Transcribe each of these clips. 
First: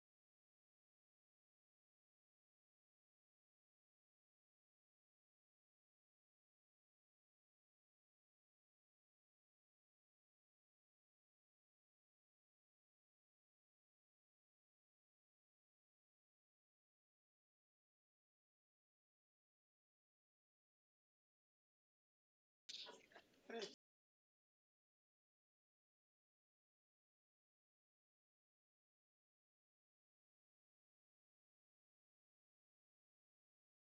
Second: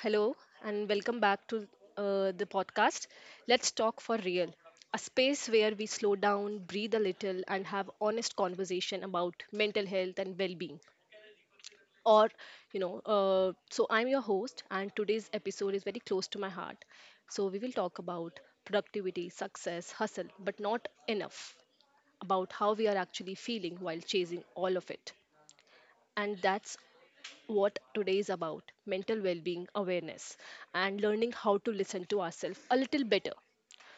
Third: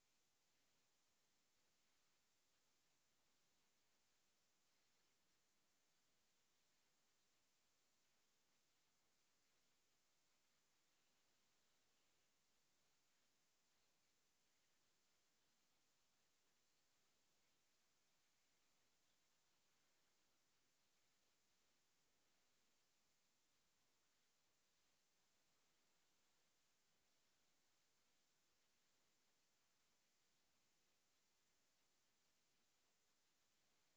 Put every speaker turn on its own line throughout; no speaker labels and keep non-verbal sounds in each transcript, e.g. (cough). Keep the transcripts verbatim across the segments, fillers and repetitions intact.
hello and welcome back to uh, the podcast. Let's talk for real. A space where we slow down, breathe a little, and have honest conversation about mental health and well-being. Or, you know, uh, so I'm your host, and today's episode is very close to my heart. So we will talk about productivity, success, hustle, but not enough about how we are actually feeling while chasing all of it. And that's what today is about, mental well being awareness and learning how to listen to ourselves a little better.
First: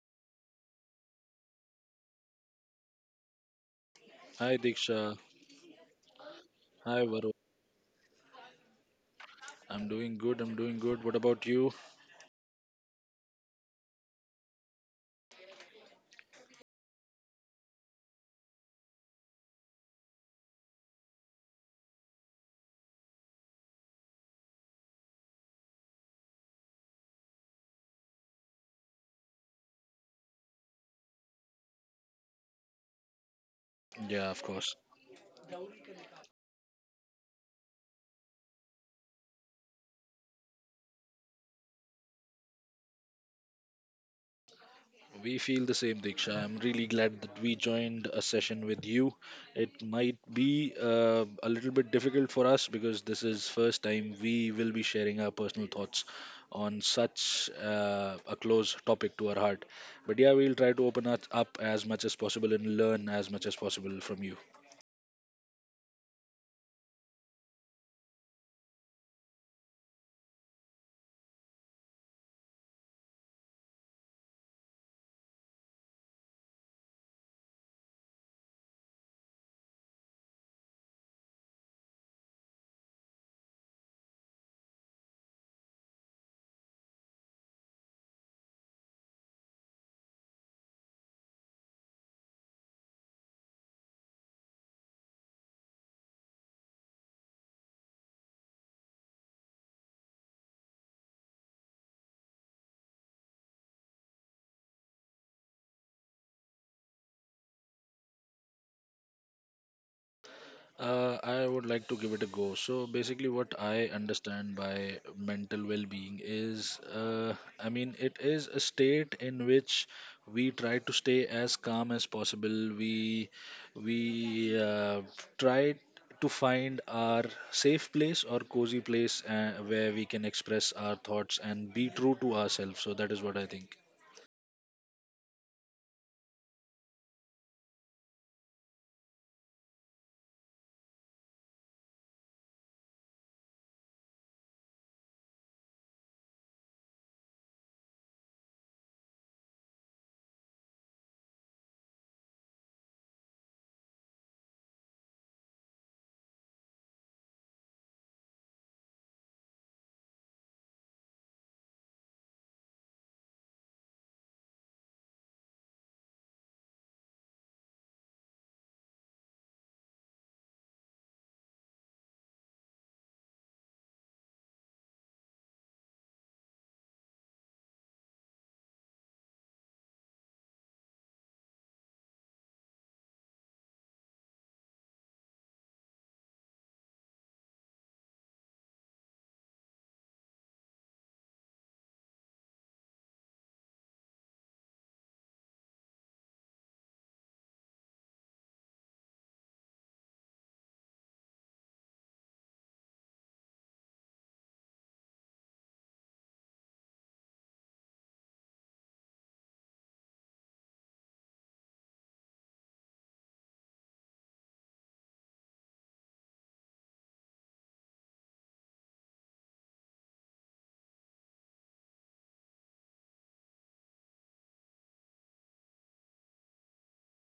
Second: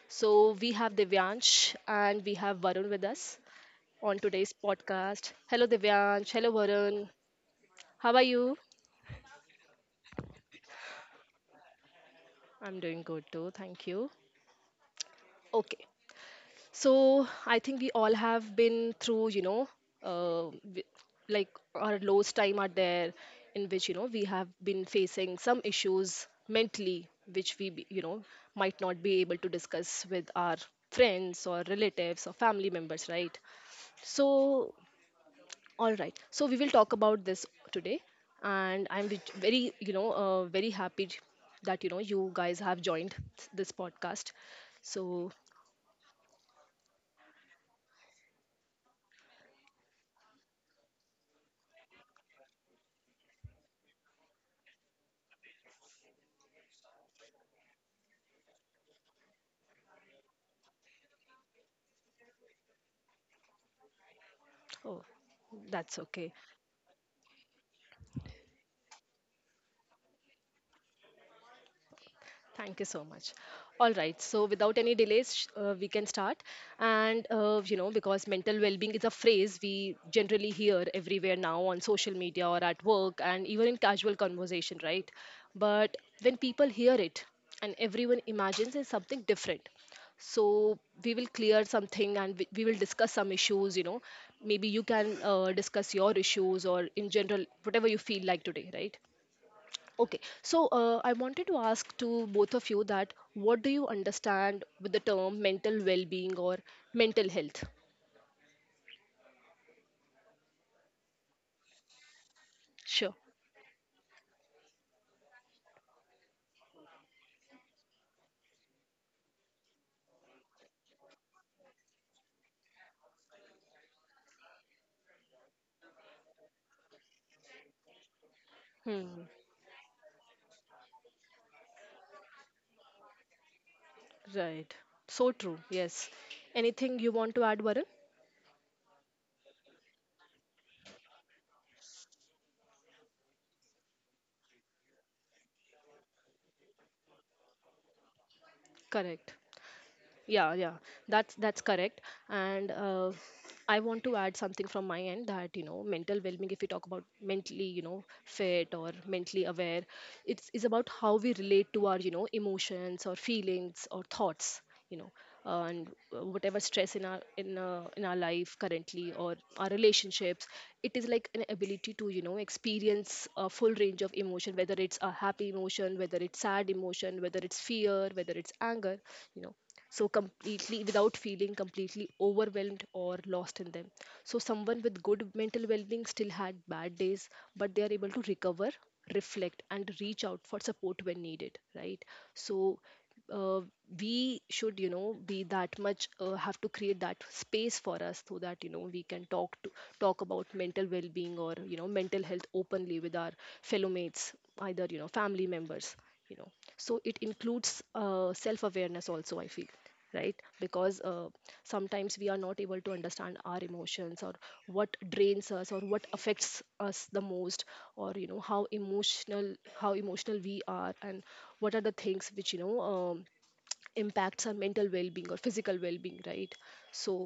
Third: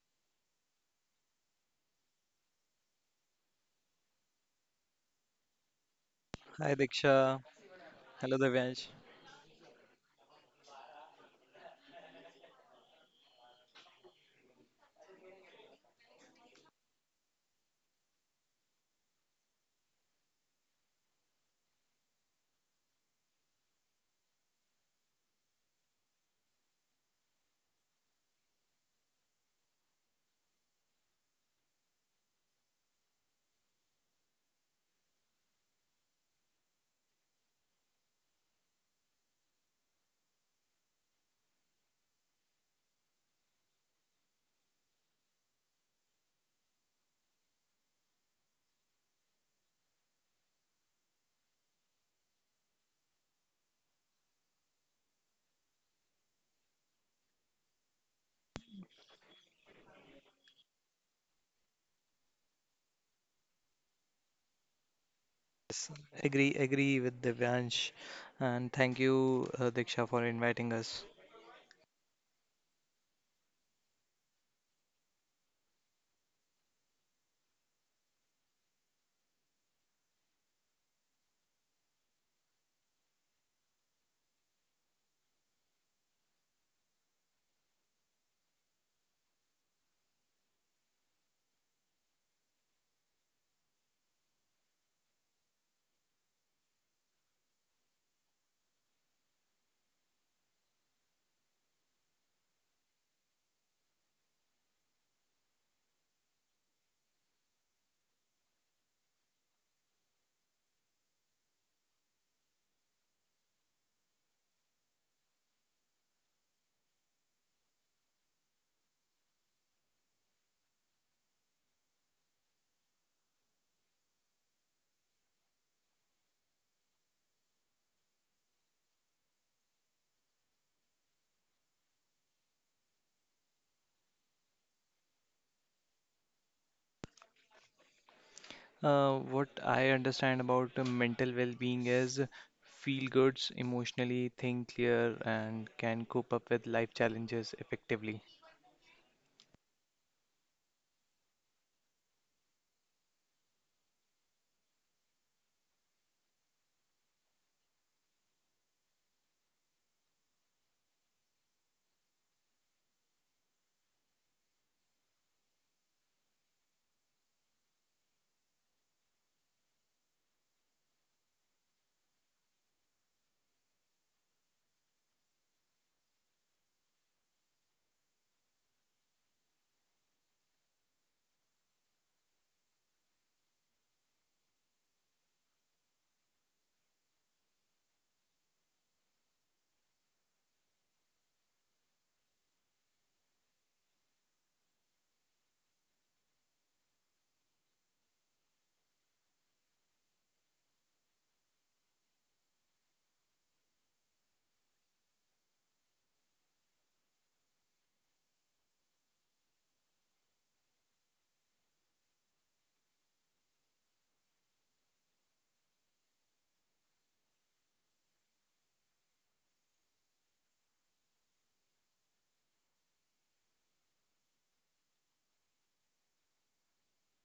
So, we have Devyansh and we have Varun with us on today's
Hi Diksha.
podcast. Hello, Devyansh. Hello,
Hi
Hi
Varun.
Diksha.
Varun.
How are
Hello
you?
Divyansh.
I'm doing good. I'm doing good. What about you?
I'm doing good too. Thank you. Okay. So I think we all have been through, you know, uh, w- like our lowest time are there in which, you know, we have been facing some issues mentally, which we, be- you know, might not be able to discuss with our friends or relatives or family members, right?
Yeah, of course.
So, all right. So we will talk about this today. And I'm vich- very, you know, uh, very happy, j- that, you know, you guys have joined this podcast.
We
So,
feel the same, Diksha. I'm really glad that we joined a session with you. It might be uh, a little bit difficult for us because this is first time we will be sharing our personal thoughts on such uh, a close topic to our heart. But yeah, we'll try to open us up as much as possible and learn as much as possible from you.
oh,
Yes,
that's okay.
agree agree with Divyansh and thank you uh, Diksha for inviting us.
Thank you so much. All right. So, without any delays, sh- uh, we can start. And, uh, you know, because mental well being is a phrase we generally hear everywhere now on social media or at work and even in casual conversation, right? But when people hear it, and everyone imagines it's something different. So, we will clear something, and we, we will discuss some issues, you know. Maybe you can uh, discuss your issues or in general, whatever you feel like today, right? Okay, so uh, I wanted to ask to both of you that what do you understand with the term mental well-being or mental health?
Uh, I would like to give it a go. So
Sure.
basically, what I understand by mental well-being is, uh, I mean, it is a state in which we try to stay as calm as possible. We we uh, try to find our safe place or cozy place
Hmm.
uh, where we can express our thoughts and be true to ourselves. So that is what I think.
Right. So true. Yes. Anything you want to add, Varun?
Uh, what I understand about uh, mental well-being is feel goods, emotionally think clear and can cope up with life challenges effectively.
Correct. Yeah, yeah, that's that's correct. And uh, I want to add something from my end that you know mental well-being. If we talk about mentally, you know, fit or mentally aware, it's is about how we relate to our you know emotions or feelings or thoughts. You know, uh, and uh, whatever stress in our in uh, in our life currently or our relationships, it is like an ability to you know experience a full range of emotion, whether it's a happy emotion, whether it's sad emotion, whether it's fear, whether it's anger. You know so completely, without feeling completely overwhelmed or lost in them. So someone with good mental well-being still had bad days, but they are able to recover, reflect and reach out for support when needed, right? So uh, we should, you know be that much, uh, have to create that space for us, so that you know we can talk to talk about mental well-being or you know mental health openly with our fellow mates, either you know family members you know so it includes uh, self awareness also, I feel, right? Because uh, sometimes we are not able to understand our emotions, or what drains us, or what affects us the most, or you know how emotional, how emotional we are, and what are the things which, you know um, impacts our mental well-being or physical well-being, right? So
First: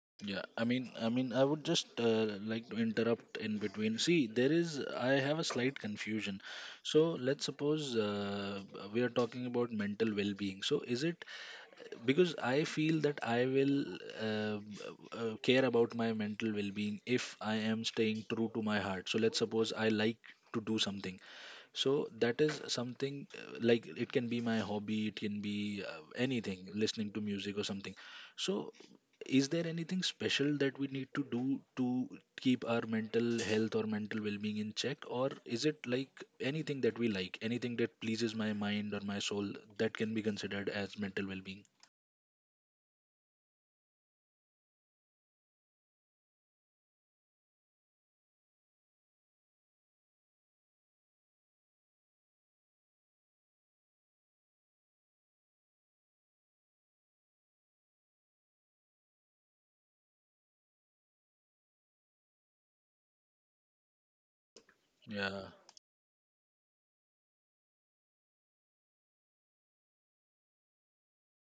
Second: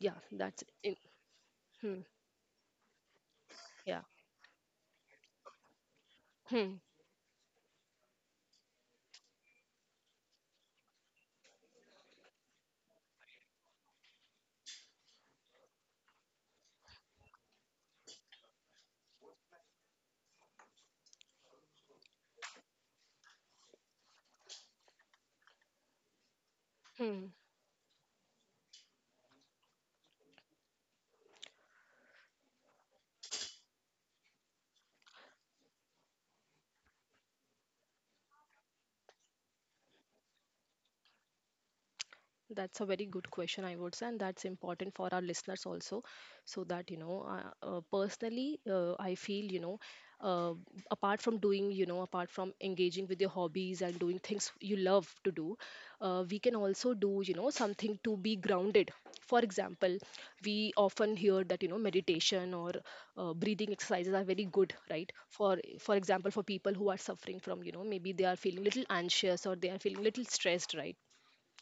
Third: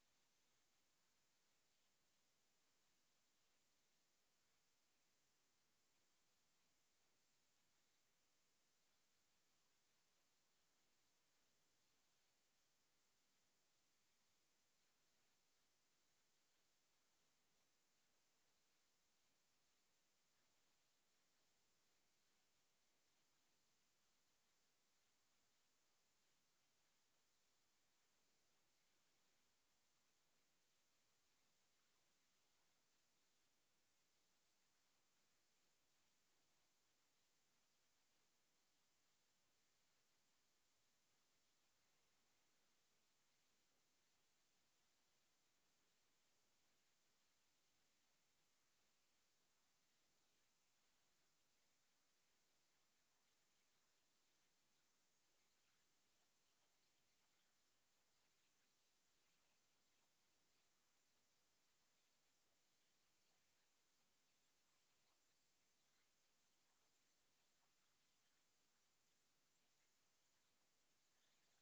yeah,
Yeah,
that's
I mean,
in.
I mean, I would
Hmm,
just uh, like to interrupt in between.
yeah.
See, there is, I have a slight confusion.
Hmm.
So let's suppose uh, we are talking about mental well-being. So is it, because I feel that I will uh, uh, care about my mental well-being if I am staying true to my heart. So let's suppose I like to do something. So that is something uh, like it can be my hobby, it can be uh, anything, listening to
Hmm.
music or something. So is there anything special that we need to do to keep our mental health or mental well-being in check, or is it like anything that we like, anything that pleases my mind or my soul that can be considered as mental well-being?
That's a very good question, I would say, and that's important for our listeners also. So that, you know, uh, uh, personally, uh, I feel, you know, uh, apart from doing, you know, apart from engaging with your hobbies and doing things you love to do, uh, we can also do, you know, something to be grounded. For example, we often hear that, you know, meditation or uh, breathing exercises are very good, right?
Yeah,
For for example, for people who are suffering from, you know, maybe they are feeling little anxious or they are feeling little stressed, right?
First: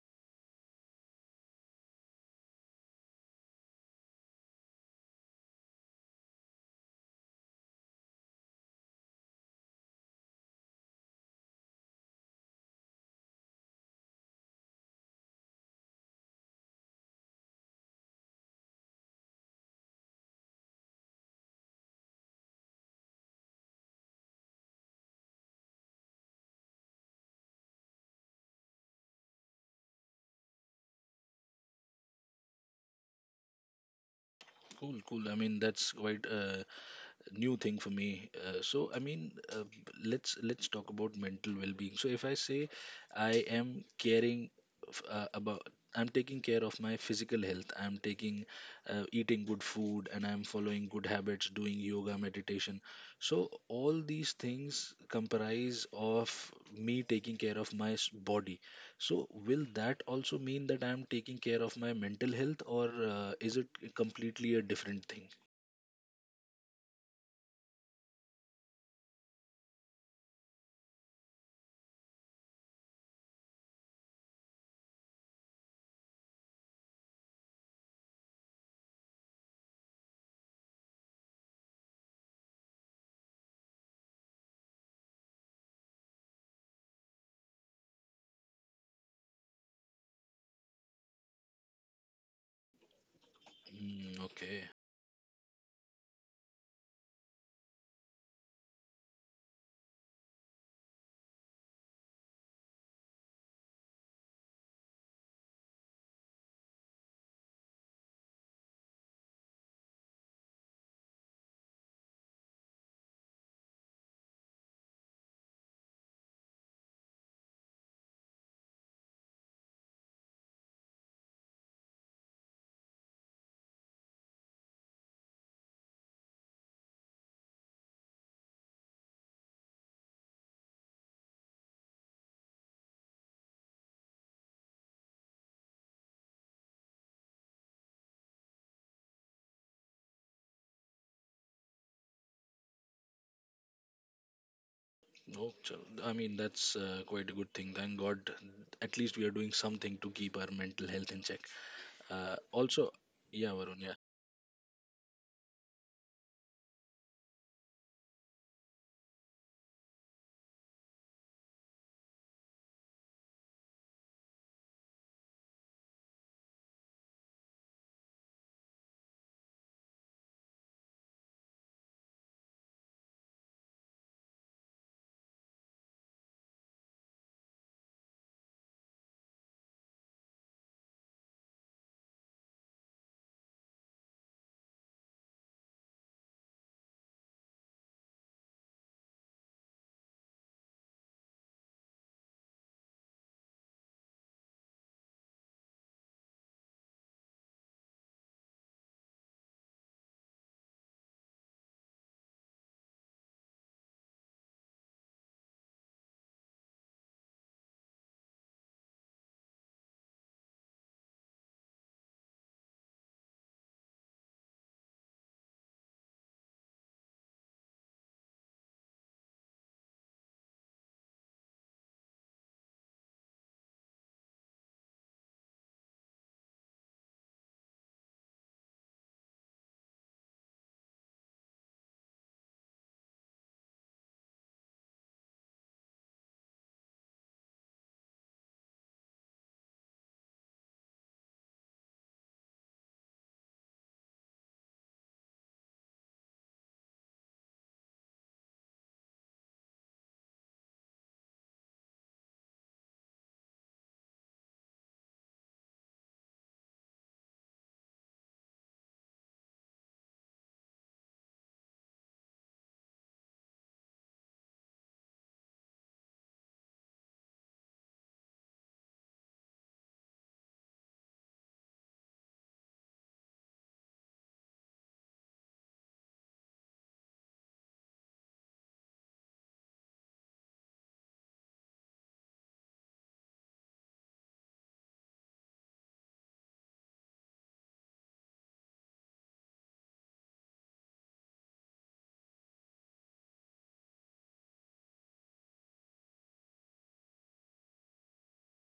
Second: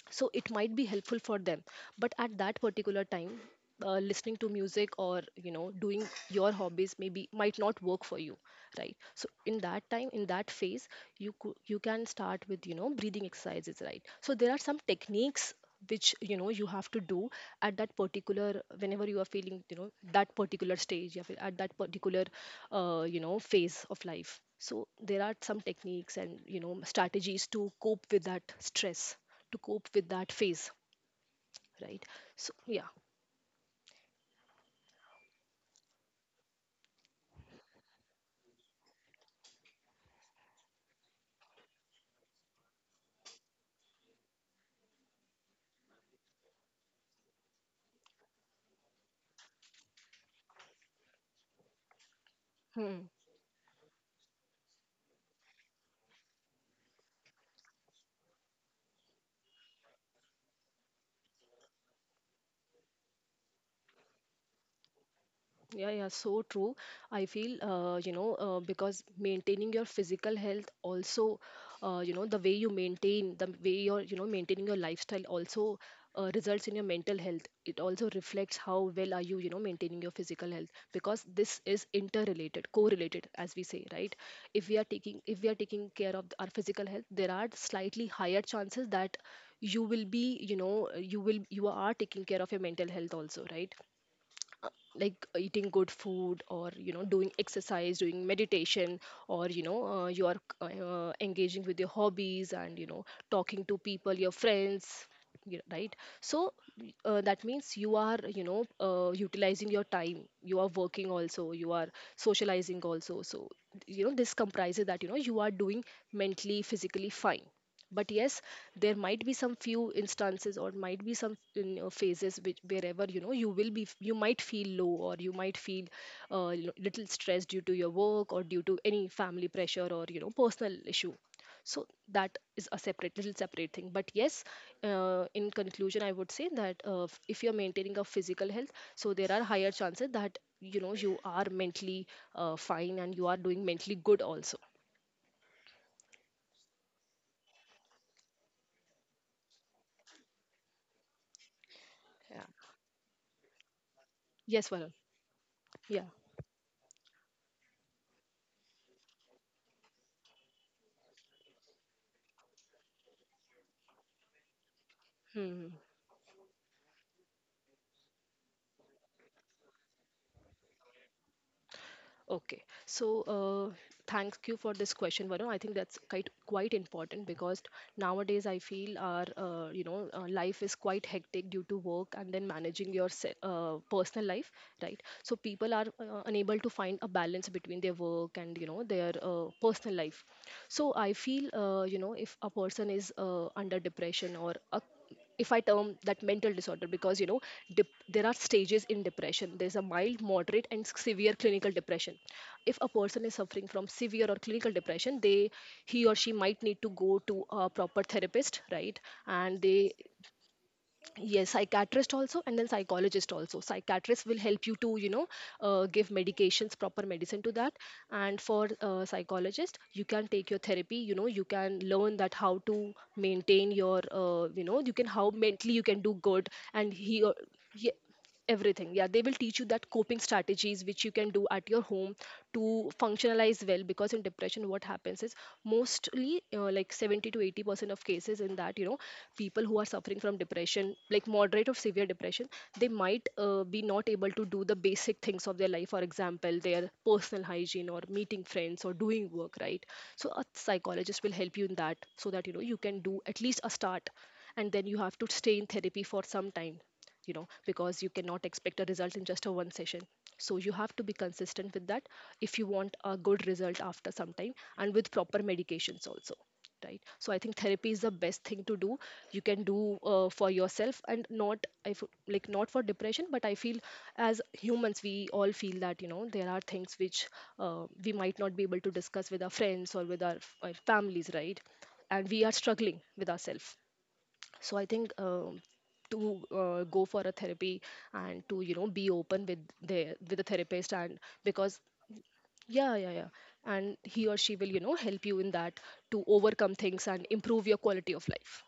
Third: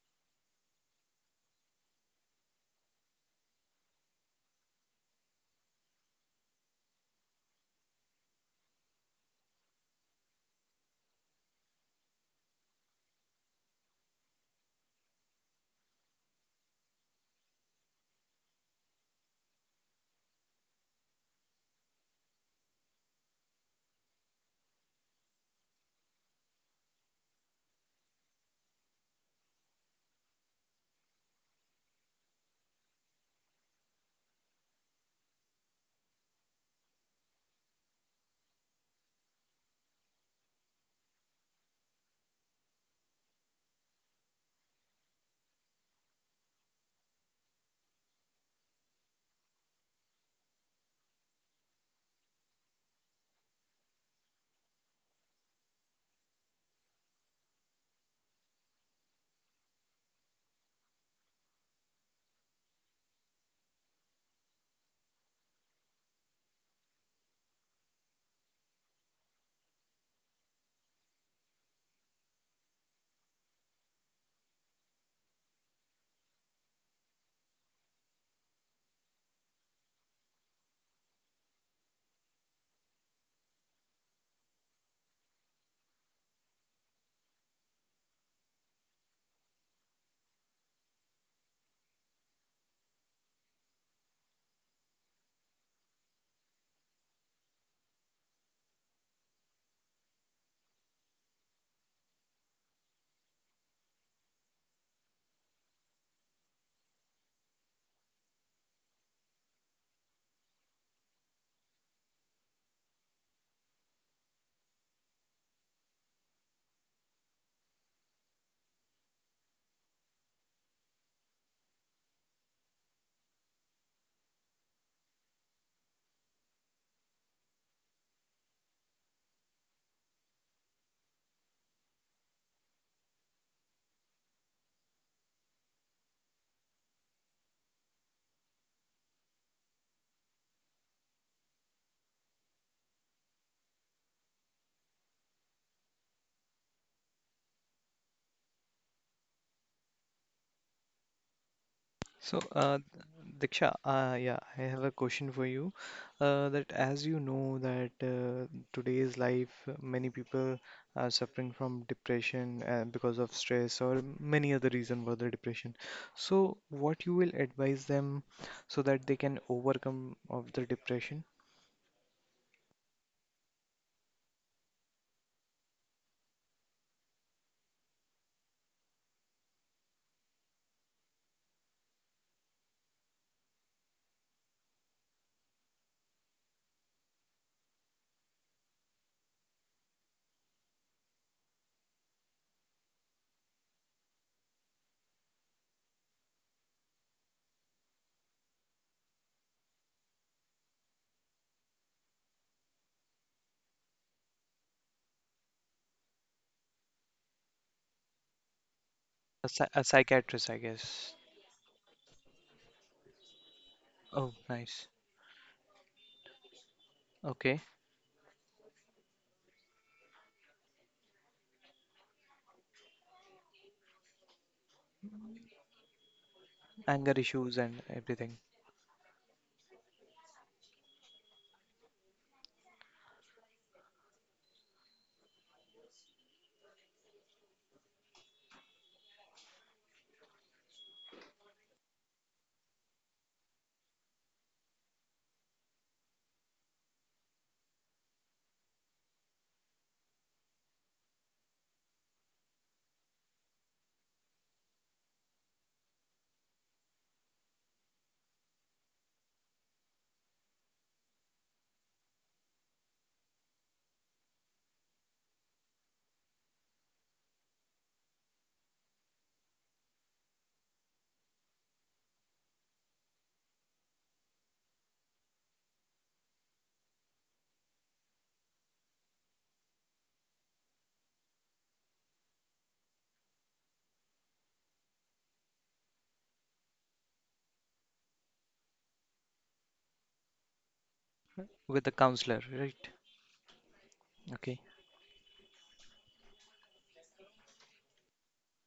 So it might be helpful for them, but at that particular time, uh, listening to music or you know doing your hobbies maybe might not work for you, right? So in that time, in that phase, you cou- you can start with, you know breathing exercises, right? So there are some techniques which, you know you have to do at that particular, whenever you are feeling, you know that particular stage you are at, that particular uh, you know phase of life. So there are some techniques, and you know strategies to cope with that stress, to cope with that phase, right? So yeah.
cool, cool. I mean, that's quite uh, new thing for me. Uh, so I mean, uh, let's let's talk about mental well-being. So if I say I am caring f- uh, about, I'm taking care of my physical health. I'm taking uh, eating good food, and I'm following good habits, doing yoga, meditation.
Hmm.
So all these things comprise of me taking care of my s- body. So will that also mean that I'm taking care of my mental health, or uh, is it completely a different thing?
Yeah, yeah, so true. I feel, uh, you know, uh, because maintaining your physical health also, uh, you know, the way you maintain, the way you're, you know, maintaining your lifestyle also uh, results in your mental health. It also reflects how well are you, you know, maintaining your physical health, because this is interrelated, correlated, as we say, right? If we are taking, if we are taking care of our physical health, there are slightly higher chances that you will be, you know, you will, you are taking care of your mental health also, right?
Mm, okay.
Like eating good food, or you know doing exercise, doing meditation, or you know uh, you are, uh, engaging with your hobbies and you know talking to people, your friends y- right? So uh, that means you are, you know uh, utilizing your time, you are working also, you are socializing also. So you know this comprises that, you know you are doing mentally, physically fine. But yes, there might be some few instances or might be some, you know, phases which, wherever you know you will be, you might feel low, or you might feel uh, you know, little stressed, due to your work or due to any family pressure or you know personal issue. So that is a separate, little separate thing. But yes, uh, in conclusion, I would say that, uh, f- if you're maintaining a physical health, so there are higher chances that, you know you are mentally uh, fine, and you are doing mentally good also.
No, chal- I mean that's uh, quite a good thing. Thank God, at least we are doing something to keep our mental health in check. Uh,
So, uh,
also, yeah,
Diksha,
Varun, yeah.
uh, yeah, I
Yes,
have a
Varun.
question for you.
Yeah.
Uh, that as you know that uh, today's life, uh, many people are suffering from depression uh, because of stress or many other reason for the
Hmm. Hmm.
depression. So, what you will advise them so that they can overcome of the depression?
Okay, so uh, thank you for this question, Varun. I think that's quite quite important, because nowadays I feel our uh, you know uh, life is quite hectic due to work and then managing your se- uh, personal life, right? So people are uh, unable to find a balance between their work and you know their uh, personal life. So I feel, uh, you know if a person is uh, under depression, or a, if I term that mental disorder, because you know dep- there are stages in depression. There's a mild, moderate and severe clinical depression. If a person is suffering from severe or clinical depression, they he or she might need to go to a proper therapist, right?
A,
And
psy a
they,
psychiatrist, I guess.
yes, psychiatrist also, and then psychologist also. Psychiatrist
Oh,
will help you
nice.
to, you know uh, give medications, proper medicine to
Okay.
that. And for uh, psychologist you can take your therapy. You know you can learn that how to maintain your, uh, you know you can, how mentally you can do good. And
Anger
he or—
issues and
ye-
everything
everything, yeah, they will teach you that coping strategies which you can do at your home to functionalize well. Because in depression what happens is, mostly uh, like seventy to eighty percent of cases in that, you know people who are suffering from depression, like moderate or severe depression, they might uh, be not able to do the basic things of their life, for example their personal hygiene, or meeting friends, or doing work, right? So a psychologist will help you in that, so that, you know you can do at least a start. And then you have to stay in therapy for some time, you know because you cannot expect a result in just a one session. So you have to be consistent with that, if you want a good result after some time, and with proper medications also, right? So I think therapy is the best thing to do. You can do uh, for yourself. And not, i f- like, not for depression, but I feel, as humans we all feel that, you know there are things which, uh, we might not be able to discuss with our friends or with our, our families, right? And we are struggling with ourselves. So I think, um to uh, go for a therapy, and to you know be open with the with the therapist, and because,
with the counselor, right?
yeah, yeah, yeah, and he or she
Okay.
will, you know help you in that, to overcome things and improve your quality of life.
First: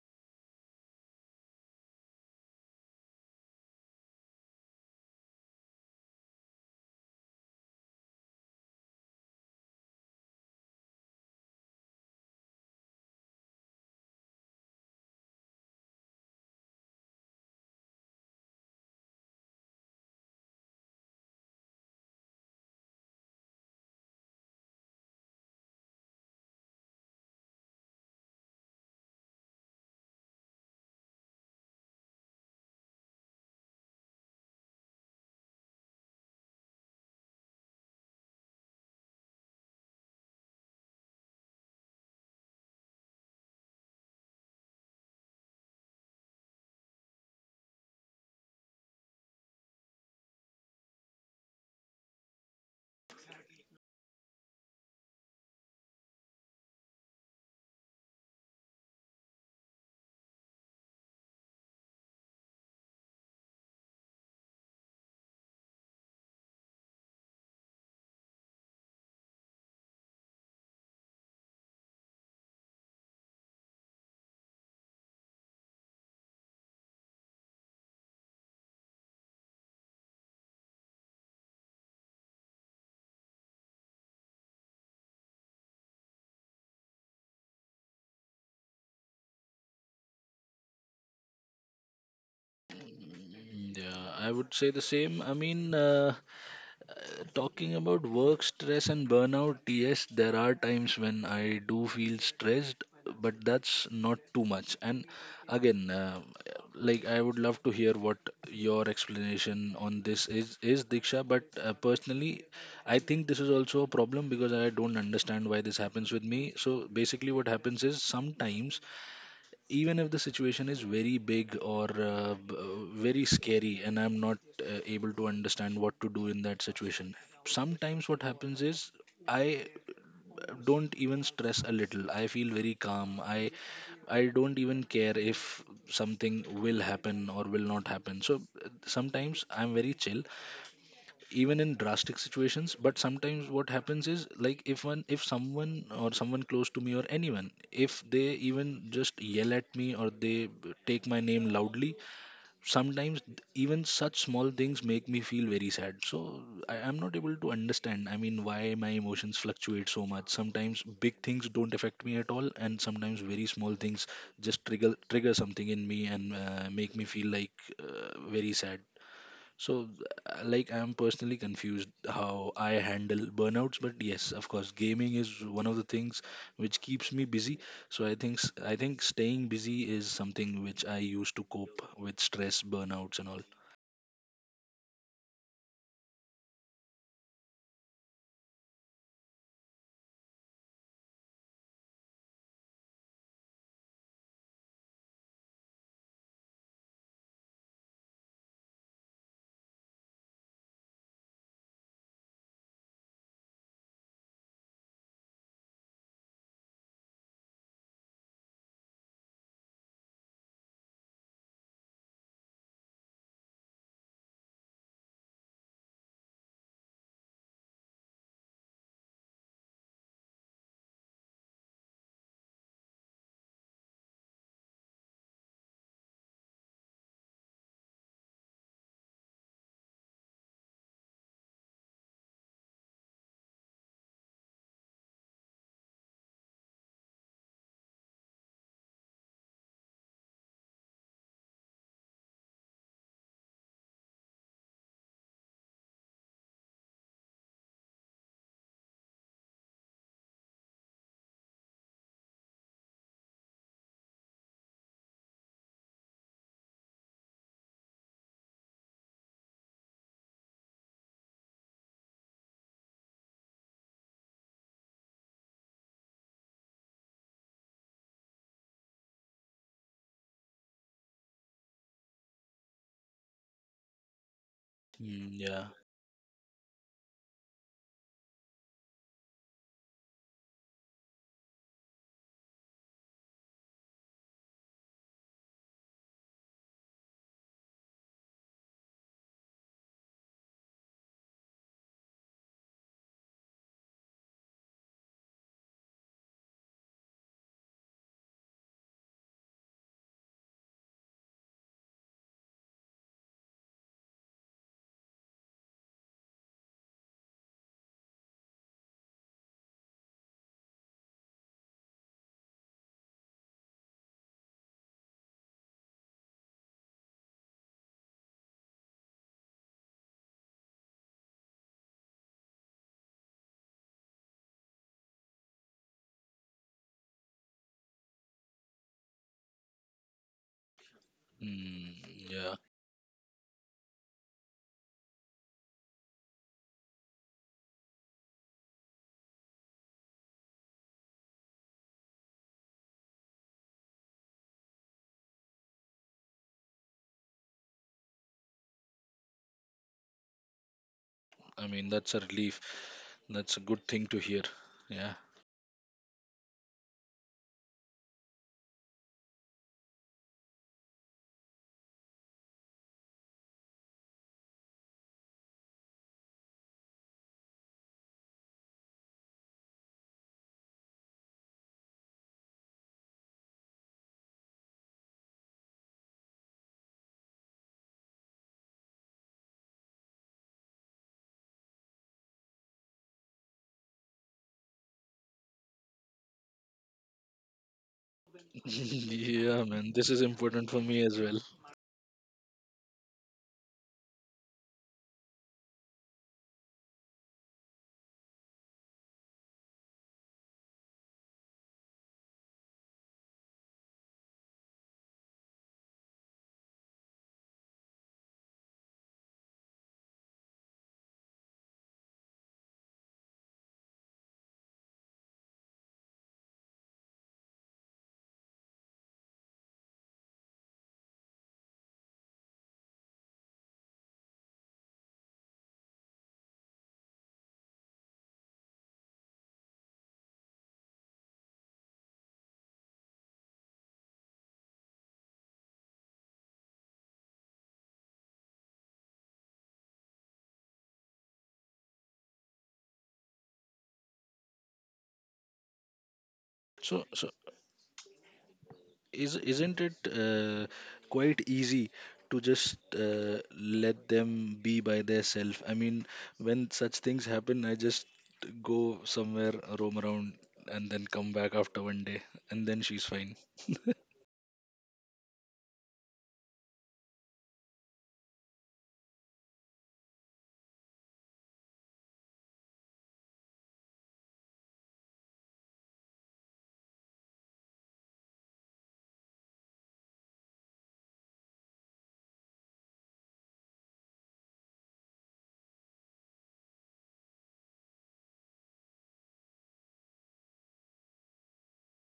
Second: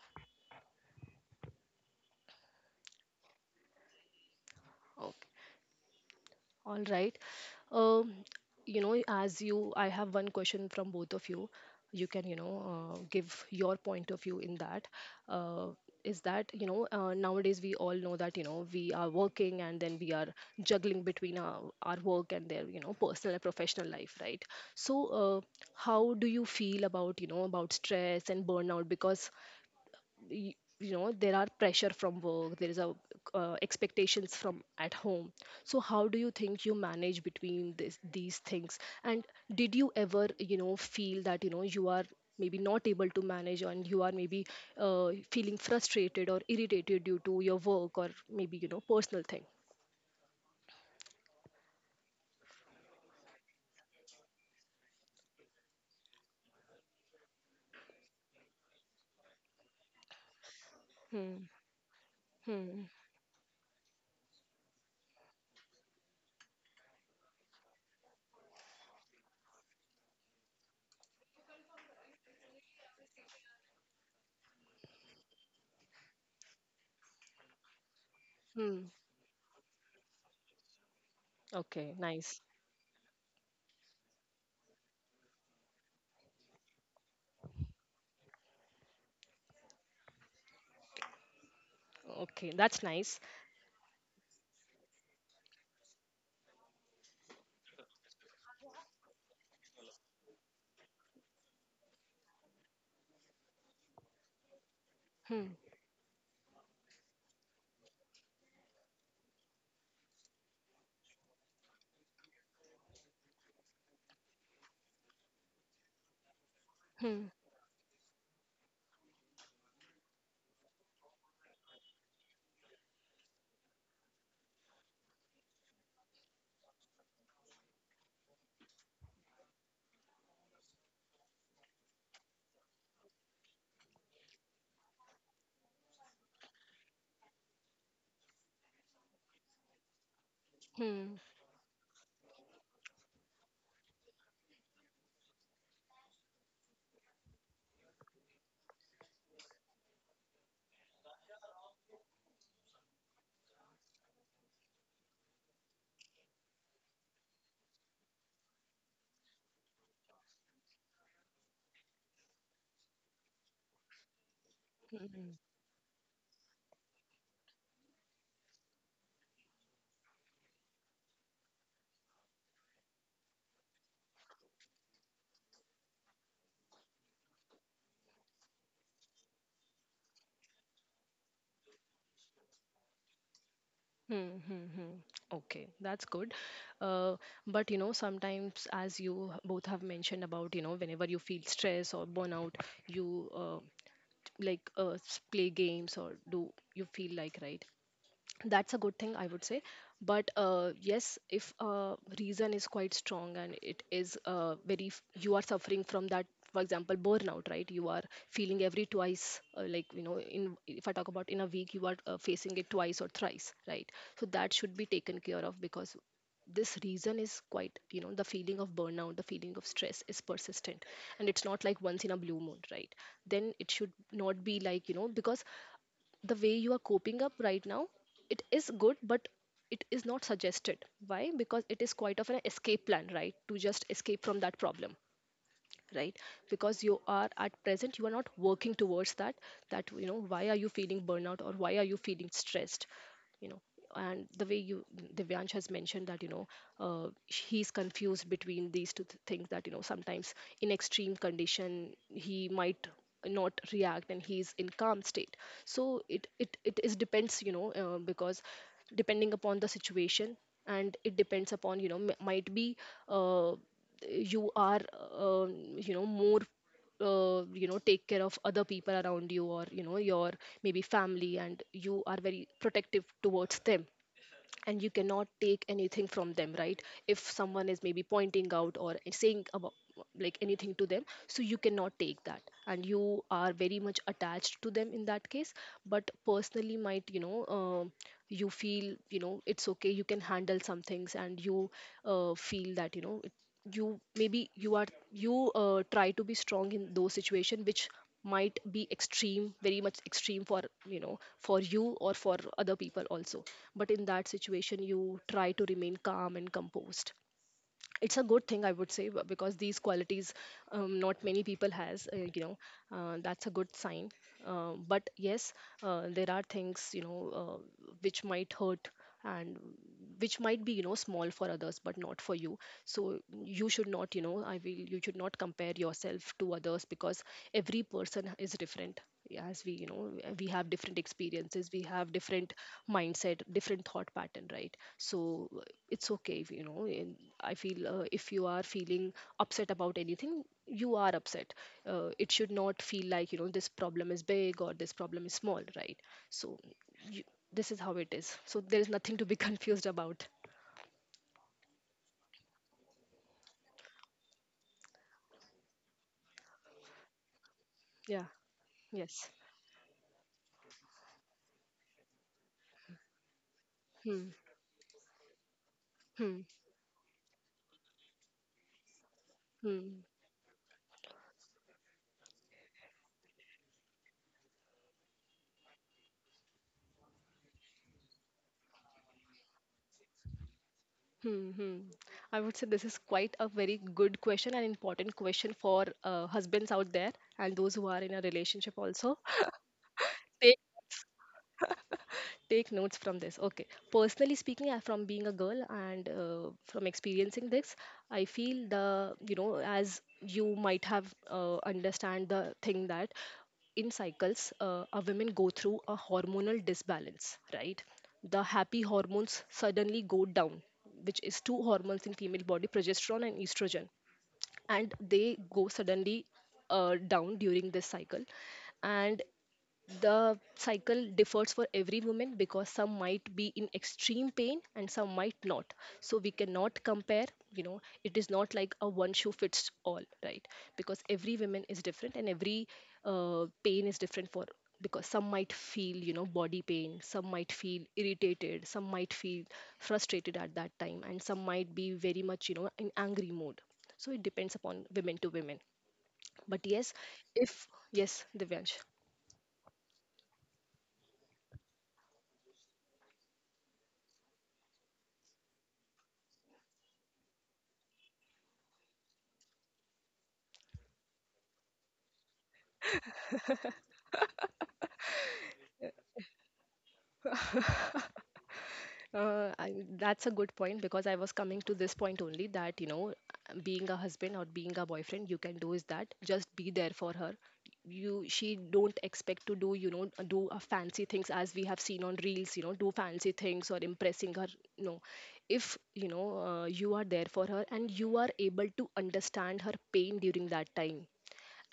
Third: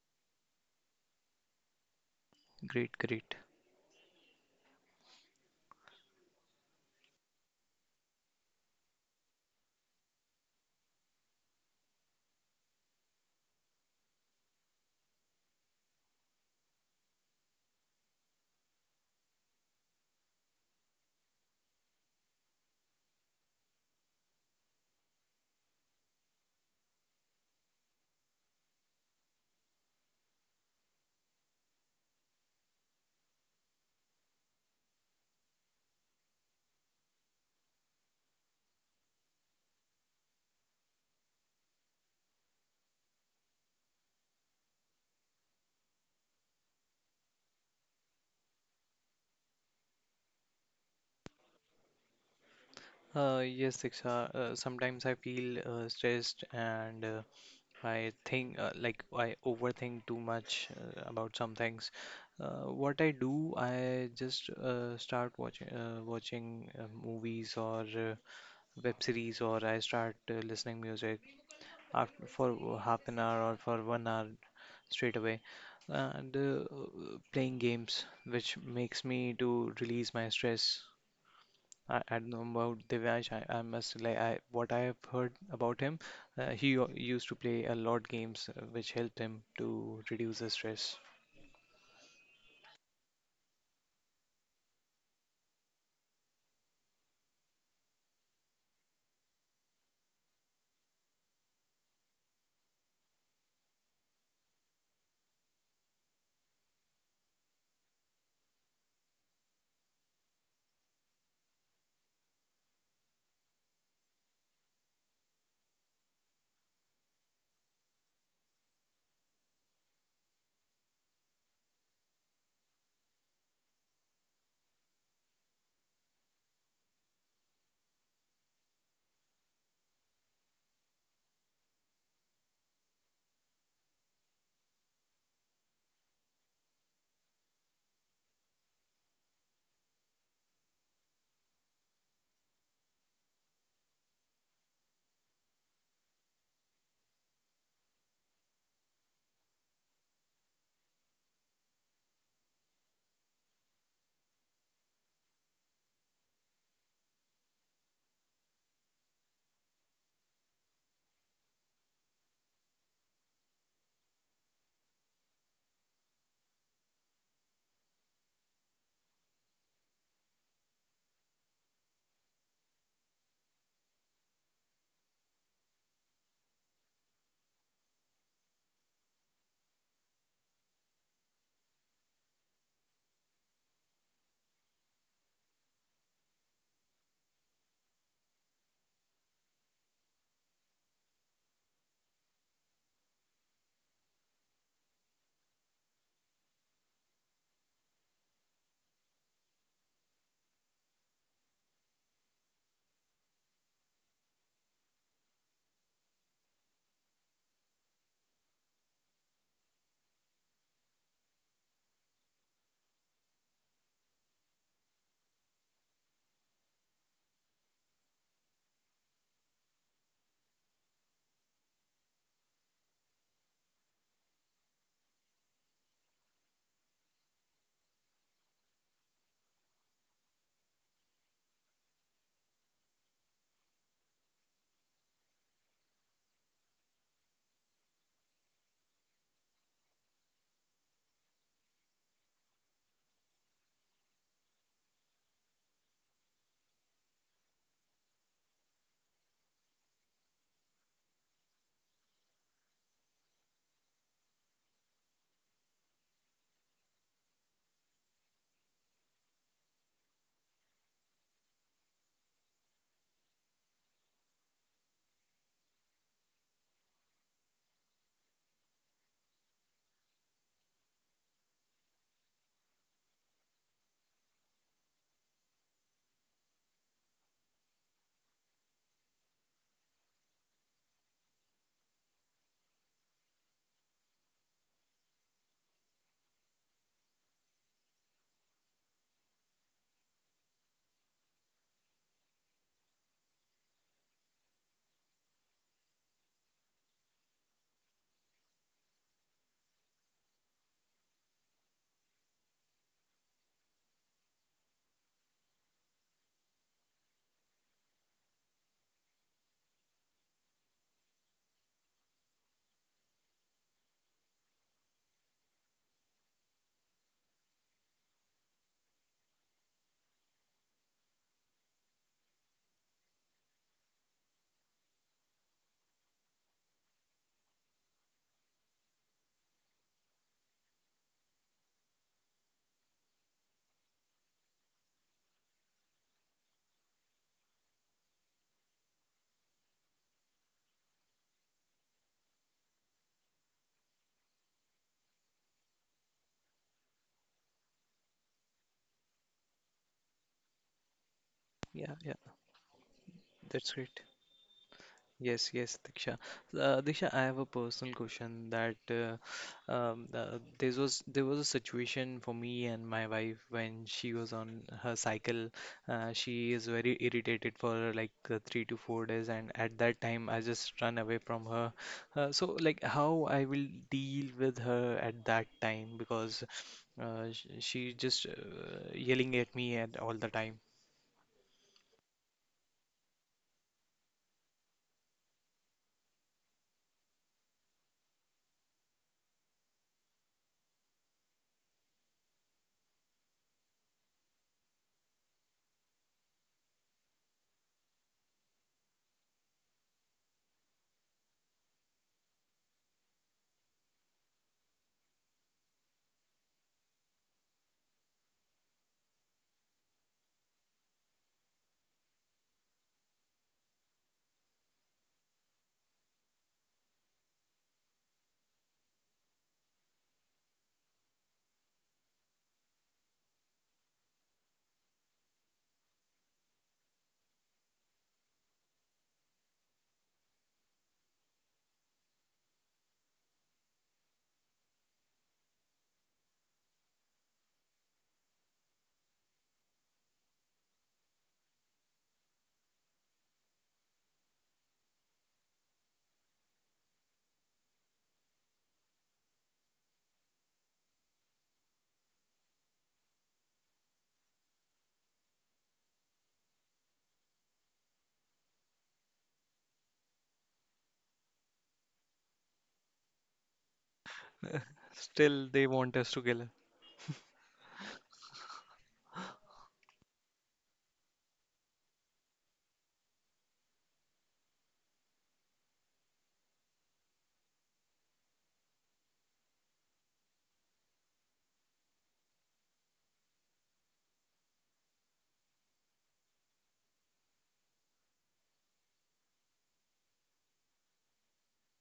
Great, great.
Oh. All right. Um, you know, as you, I have one question from both of you. You can, you know, uh, give your point of view in that. Uh, is that, you know, uh, nowadays we all know that, you know, we are working and then we are juggling between our, our work and their, you know, personal and professional life, right? So, uh, how do you feel about, you know, about stress and burnout? Because y- you know there are pressure from work, there is a uh, expectations from at home, so how do you think you manage between this, these things, and did you ever, you know, feel that you know you are maybe not able to manage and you are maybe uh, feeling frustrated or irritated due to your work or maybe, you know, personal thing.
Uh, yes, Diksha. Uh, sometimes I feel uh, stressed and uh, I think uh, like I overthink too much uh, about
Hmm.
some things. Uh,
Hmm.
what I do, I just uh, start watching uh, watching uh, movies or uh, web series, or I start uh, listening music after for half an hour or for one hour straight away, and uh, playing games, which
Hmm.
makes me to release my stress.
Okay,
I, I don't know
nice.
about Divyansh. I, I must like I what I have heard about him. Uh, he u- used to play a lot games, uh, which helped him to reduce the stress.
Okay, that's nice.
Mm, yeah, I would say the same. I mean, uh, talking about work stress and burnout, yes, there are times when I do feel stressed, but that's not too much. And
Hmm.
again, uh, like, I would love to hear what your explanation on this is, is Diksha. But uh, personally, I think this is also a problem because I don't understand why this happens with me. So
Hmm.
basically, what happens is sometimes, even if the situation is very big or uh, b- uh, very scary and I'm not uh, able to understand what to do in that situation, sometimes what happens is I uh, don't even stress a little. I feel very calm. I i don't even care if something will happen or will not happen. So uh, sometimes I'm very chill
Hmm.
even in drastic situations. But sometimes what happens is like, if one if someone or someone close to me or anyone, if they even just yell at me or they b- take my name loudly, sometimes th- even such small things make me feel very sad. So I, i'm not able to understand. I mean, why my emotions fluctuate so much? Sometimes big things don't affect me at all, and sometimes very small things just trigger
Hmm.
trigger something in me and uh, make me feel like uh, very sad. So, uh, like, I'm personally confused how I handle burnouts, but yes, of course, gaming is one of the things which keeps me busy. So I think s- I think staying busy is something which I use to cope with stress, burnouts, and all.
Hmm, hmm, hmm. Okay, that's good. Uh, but you know, sometimes, as you h- both have mentioned about, you know, whenever you feel stress or burnout, you uh, like uh, s- play games or do you feel like, right? That's a good thing, I would say. But uh, yes, if uh, reason is quite strong and it is uh, very f- you are suffering from that. For example, burnout, right? You are feeling every twice, uh, like, you know, in, if I talk about in a week you are uh, facing it twice or thrice, right? So that should be taken care of, because this reason is quite, you know, the feeling of burnout, the feeling of stress is persistent, and it's not like once in a blue moon, right? Then it should not be like, you know, because the way you are coping up right now, it is good, but it is not suggested. Why? Because it is quite of an escape plan, right? To just escape from that problem, right? Because you are, at present, you are not working towards that, that, you know, why are you feeling burnout or why are you feeling stressed, you know. And the way you, Divyansh has mentioned that, you know, uh, he's confused between these two th- things, that you know sometimes in extreme condition he might not react and he's in calm state. So it it, it is depends, you know, uh, because depending upon the situation, and it depends upon, you know, m- might be uh, you are um, you know, more, uh, you know, take care of other people around you, or you know your maybe family, and you are very protective towards them, and you cannot
Mm,
take
yeah,
anything from them, right? If someone is maybe pointing out or saying about like anything to them, so you cannot take that, and you are very much attached to them in that case. But personally might, you know, um, you feel, you know, it's okay, you can handle some things, and you uh, feel that, you know, it, you maybe, you are, you uh, try to be strong in those situation which might be extreme, very much extreme for, you know, for you or for other people also. But in that situation you try to remain calm and composed. It's a good thing, I would say, b- because these qualities, um, not many people has, uh, you know, uh, that's a good sign. Uh, but yes, uh, there are things, you know, uh, which might hurt, and which might be, you know, small for others but not for you. So you should not, you know, I will, you should not compare yourself to others, because every person is different. Yeah, as we, you know, we have different experiences, we
mm,
have
yeah.
different mindset, different thought pattern, right? So, uh, it's okay if, you know, in, I feel, uh, if you are feeling upset about anything, you are upset. Uh, it should not feel like, you know, this problem is big or this problem is small, right? So you, this is how it is, so there is nothing to be (laughs) confused about.
I mean, that's a
Yeah, yeah,
relief. That's a good
that's
thing to
great.
hear. Yeah,
Yes, yes, Diksha. So, Uh, Diksha, I have a personal
Yeah.
question that uh,
Yes.
um, uh, there was there was a situation for me and my wife when she
Hmm.
was on her cycle. Uh,
Hmm.
she is very irritated for like uh, three to four days, and at that
Hmm.
time, I just run away from her. Uh, so, like, how I will deal with her at that time because uh, sh- she just uh, yelling at me at all the time.
Hmm, hmm. I would say this is quite a very good question and important question for uh, husbands out there, and those who are in a
(laughs)
relationship also.
yeah, man. This is important for me as well.
Take notes from this, okay. Personally speaking, uh, from being a girl and uh, from experiencing this, I feel the, you know, as you might have uh, understand the thing that in cycles, uh, a women go through a hormonal disbalance, right? The happy hormones suddenly go down, which is two hormones in female body, progesterone and estrogen, and they go suddenly uh, down during this cycle. And the cycle differs for every woman, because some might be in extreme pain and some might not. So we cannot compare, you know, it is not like a one shoe fits all, right? Because every woman is different, and every uh, pain is different for, because some might feel, you know, body pain, some might feel irritated, some might feel frustrated at that time, and some might be very much, you know, in angry mode. So it depends upon women to women. But
So,
yes,
so
if yes, Divyansh.
is isn't it uh, quite easy to just uh, let them be by their self? I mean, when such things happen, I just go somewhere, roam around, and then come back after one day, and then she's fine.
(laughs) Still, they want us together.
(laughs) Uh, I, that's a good point, because I was coming to this point only that, you know, being a husband or being a boyfriend, you can do is that just be there for her. You, she don't expect to do, you know, do uh, fancy things as we have seen on reels, you know, do fancy things or impressing her. No, if you know uh, you are there for her and you are able to understand her pain during that time,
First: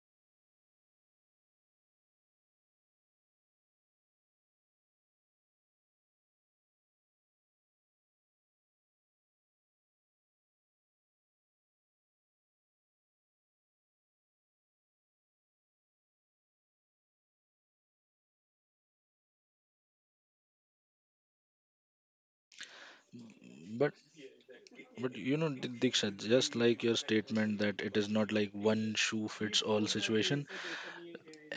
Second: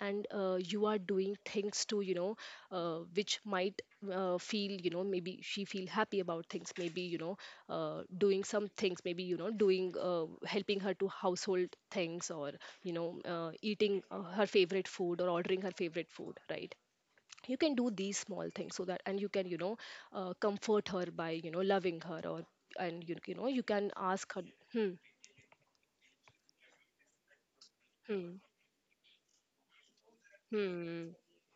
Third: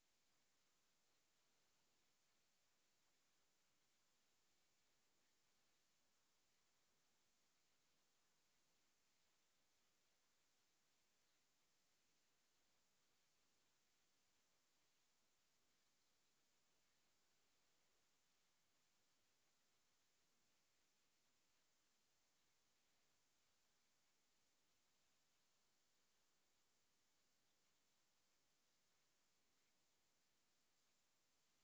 and uh, you are doing things to, you know, uh, which might uh, feel, you know, maybe she feel happy about things, maybe, you know, uh, doing some things, maybe, you know, doing uh, helping her to household things, or you know, uh, eating uh, her favorite food or ordering her favorite food, right? You can do these small things, so that, and you can, you know, uh, comfort her by, you know, loving her, or and you, you know you can
but
ask her. Hmm.
but you know Di- diksha, just like your statement, that it is not
Hmm.
like one shoe fits all situation.
Hmm,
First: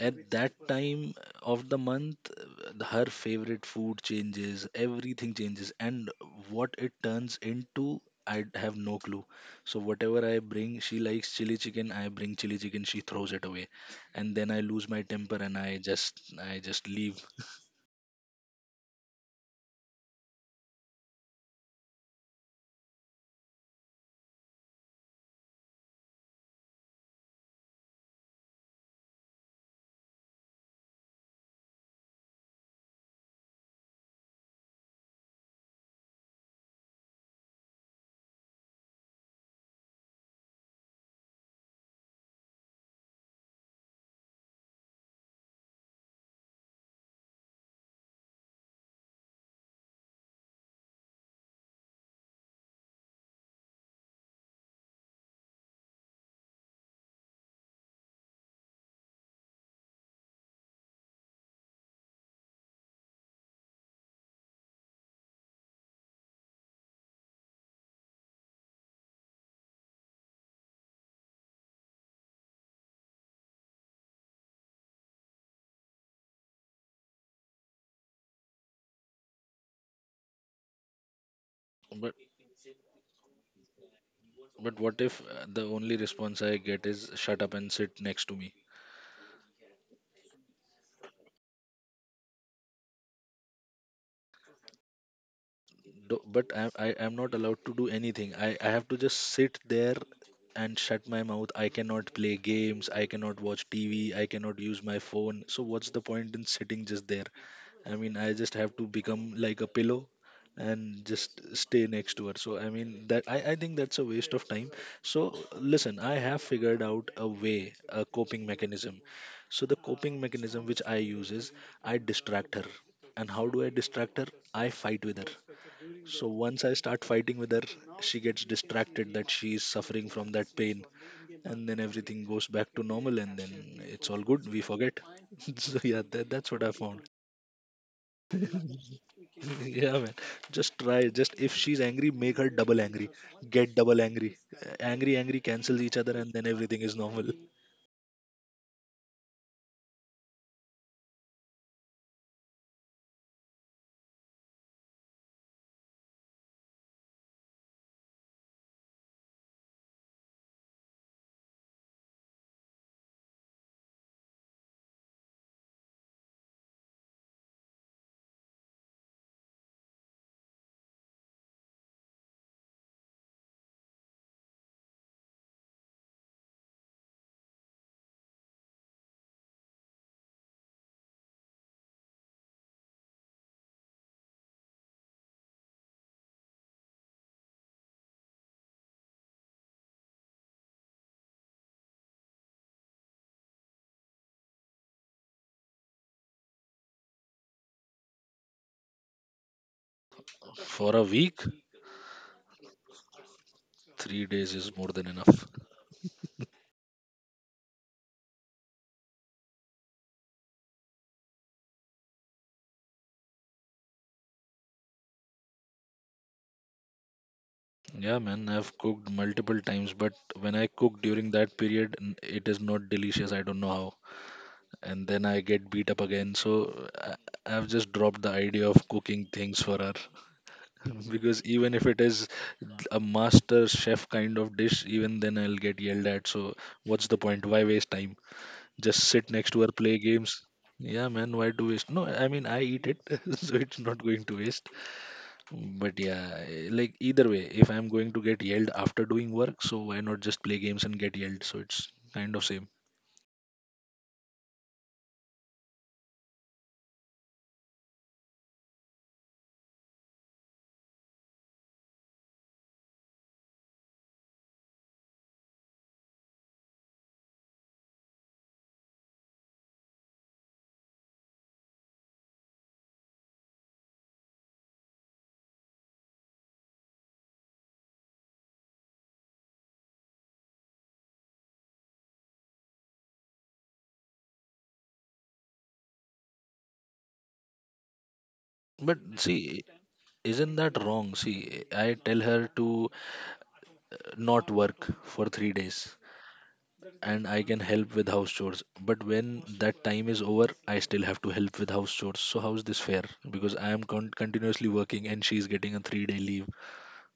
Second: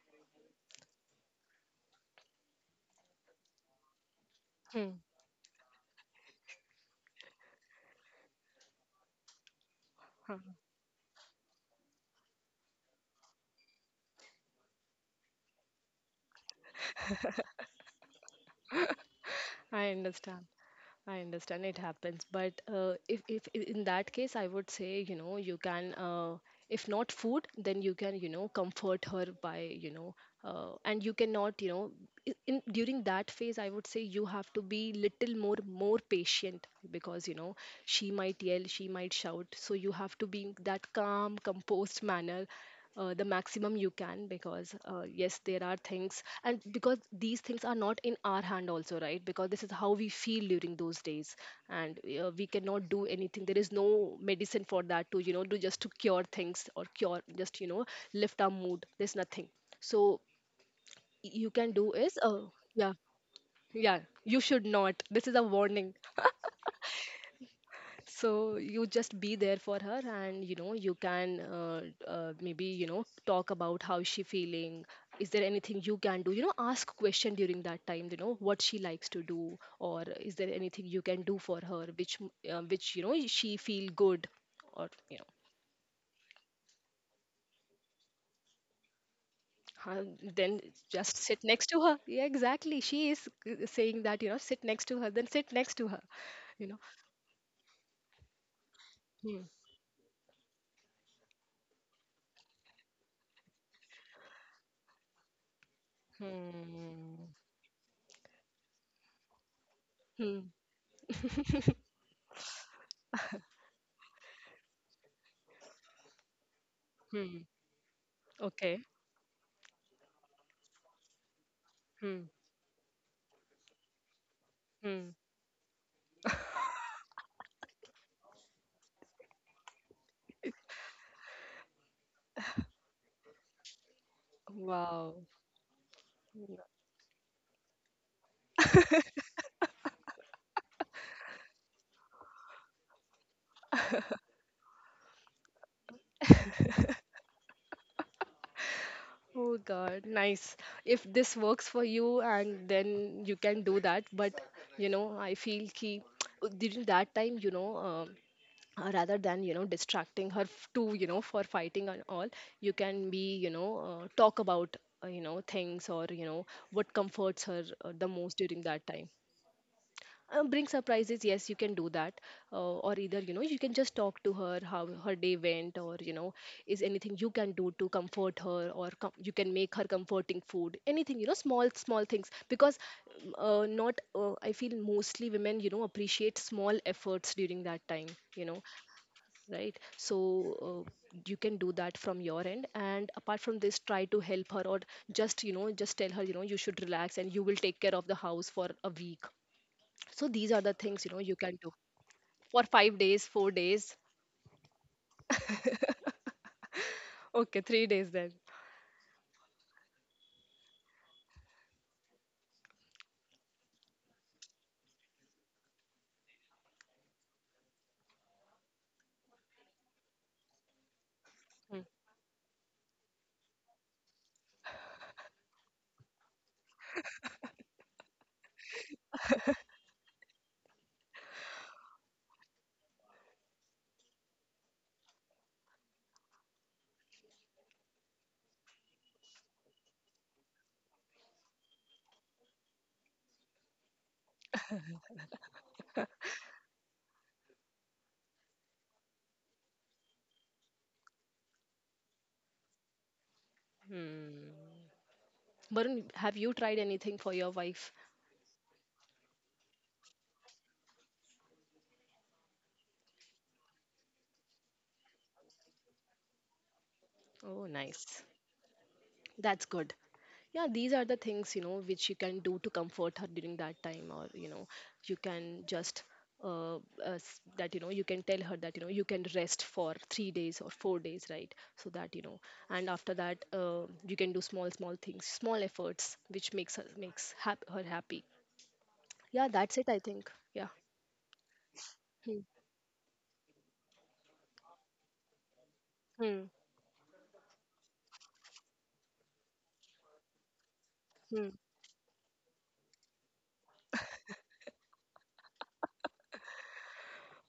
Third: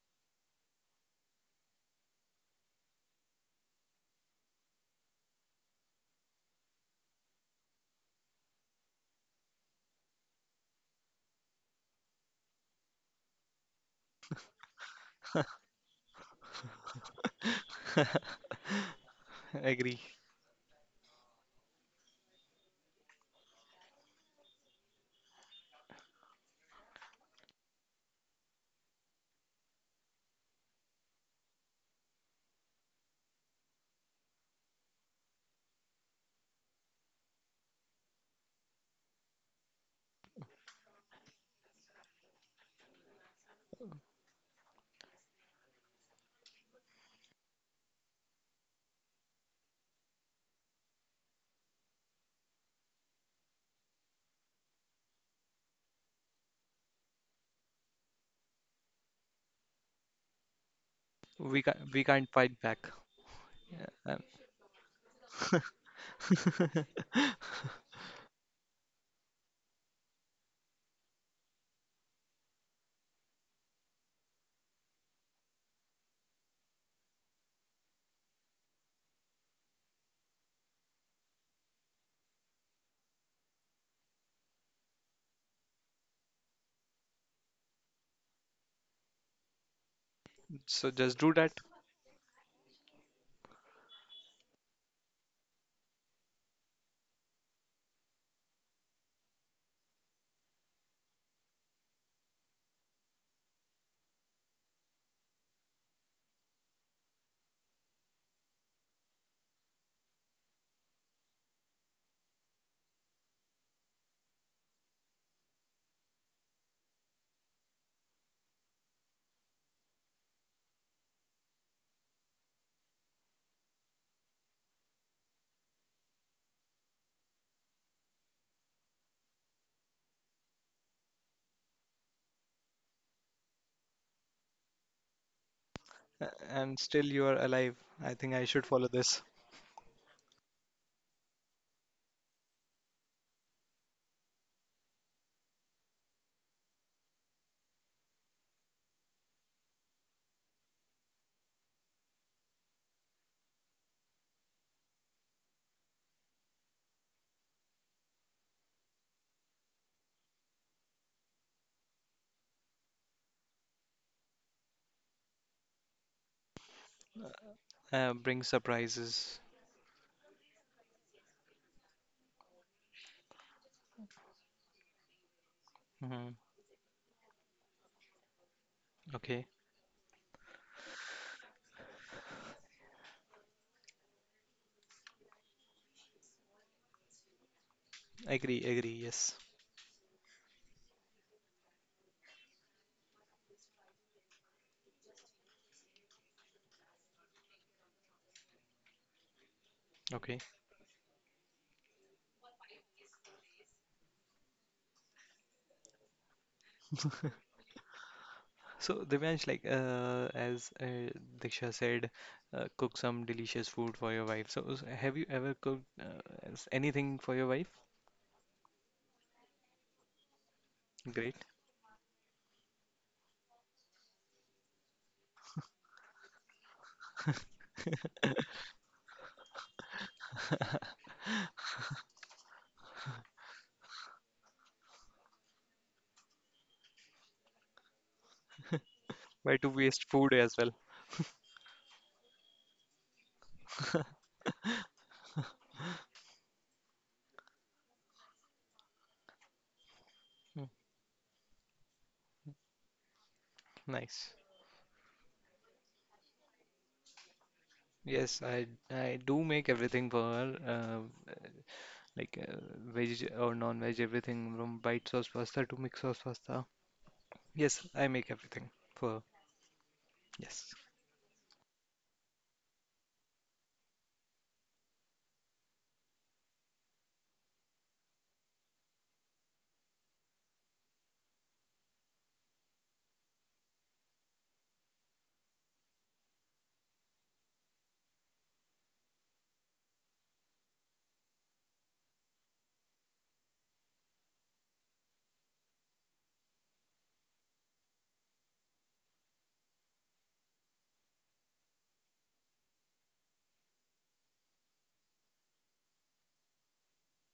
At that time of the month, uh, her favorite food changes,
hmm.
everything changes, and what it turns into I have no clue. So whatever I
Huh.
bring, she likes chili chicken, I bring chili chicken, she throws it away, and then I lose my temper, and i just i just leave.
(laughs)
I
Agree.
understand. I understand it happens, but uh, if, if i- in that case, I would say, you know, you can, uh, if not food, then you can, you know, comfort her by, you know, uh, and you cannot, you know, i- in during that phase I would say you have to be little more more patient, because you know she might yell, she might shout, so you have to be in that calm, composed manner uh, the maximum you can, because uh, yes, there are things, and because these things are not in our hand also, right? Because this is how we feel during those days, and uh, we cannot do anything, there is no medicine for that to, you know, do just to cure things, or cure, just, you know, lift our mood, there's nothing. So you can
we
do
can't we
is,
can't
oh
fight back.
yeah. Yeah,
Uh, um,
you should not, this is a warning. So you just be there for her, and you know you can, uh, uh, maybe, you know, talk about how she feeling, is there anything you can do, you know, ask question during that time, you know what she likes to do, or is there anything you can do for her which m-
but
uh, which, you know, she feel good, or
but
you
what
know.
if uh, the only response I get is shut up and sit next to me?
Huh, then
so
just
just
sit
do
next
that,
to her, yeah, exactly, she is uh, saying that, you know, sit next to her, then sit next to her,
Do-
you know.
but I, I am not allowed to do anything. I, I have to
Hmm.
just sit there and shut my mouth. I cannot play games, I cannot watch T V, I cannot use my phone, so what's the point in sitting
Hmm.
just there? I mean, I just have to become like a
Hmm.
pillow and just stay next to her. So I mean, that I, I think that's a waste of time. So listen, I have figured
Hmm.
out a way, a coping
Okay.
mechanism. So the coping mechanism which I use is,
Hmm.
I distract her. And how do I distract her? I
Hmm.
fight with her. So once I start fighting with her, she gets distracted that she is suffering from that pain, and then everything goes back to normal, and then it's all good. We
Wow.
forget. (laughs) So yeah,
uh,
N-
that, that's
and
what I
still
found.
you are alive. I think I should follow this.
(laughs) Yeah, man. Just try. Just, if she's angry, make her double angry. Get double angry. Uh, Angry, angry cancels each other, and then everything is normal.
Oh God, nice. If this works for you, and then you can do that. But you know, I feel ki (tsk) during that time, you know, um, uh, rather than, you know, distracting her f- to, you know, for fighting and all, you can be, you know, uh, talk about uh, you know things or you know what comforts her uh, the
Uh,
most
bring
during that time.
surprises.
Um, bring surprises, yes, you can do that. Uh, or either, you know, you can just talk to her how her day went, or you know,
Hmm.
is anything you can do to comfort her, or com- you can
Okay,
make her comforting food, anything, you know, small small things, because um, uh, not uh, I feel mostly women, you know, appreciate small efforts during that time, you know,
agree, agree. Yes.
right? So, uh, you can do that from your end, and apart from this, try to help her, or just, you know, just tell her, you know, you should relax and you will take care of the house for a week. So these
Okay.
are the things, you know,
For
you
a
can do.
week,
For five days, four days.
three days is more than enough.
Okay, three days then.
So Divyansh, like uh, as uh, Diksha said, uh, cook some delicious food for your wife. So s- have you ever cooked uh, s- anything for your wife?
Yeah, man, I've cooked multiple times, but when I cook
Great.
during
Hmm.
that period, n- it is not delicious. I don't know how. And then I get beat up again. So I, I've just dropped the idea of cooking things for her (laughs) because even if it is a master chef kind of dish, even then I'll get yelled at. So what's the point? Why waste time? Just sit
Why
next
to
to her,
waste
play
food as
games.
well?
Yeah, man, why do waste? No, I mean, I eat it, (laughs) so it's not going to waste. But yeah, eh, like, either way, if I'm going to get yelled after doing work, so why not just
Mm,
play games and get yelled? So it's kind of same.
nice.
Hmm. Varun, have you tried anything for your wife?
Yes, I I do make everything for her. Uh, like uh, veg or non-veg, everything from white sauce pasta to mixed sauce pasta.
Oh,
Yes, I
nice.
make everything for.
That's good. Yeah,
Yes.
these are the things, you know, which you can do to comfort her during that time, or you know, you can just uh, uh, s- that, you know, you can tell her that, you know, you can rest for three days or four days, right? So that you know. And after that uh, you can do small small things, small efforts which makes her makes hap- her happy.
But
Yeah, that's it,
see,
I think. Yeah.
isn't that wrong? See, I
Hmm.
tell her to not work for three days
Hmm.
and I can help with house chores. But when that time is over, I still
Hmm.
have to help with house chores. So how is this fair? Because I am con- continuously working and she's getting a three day leave.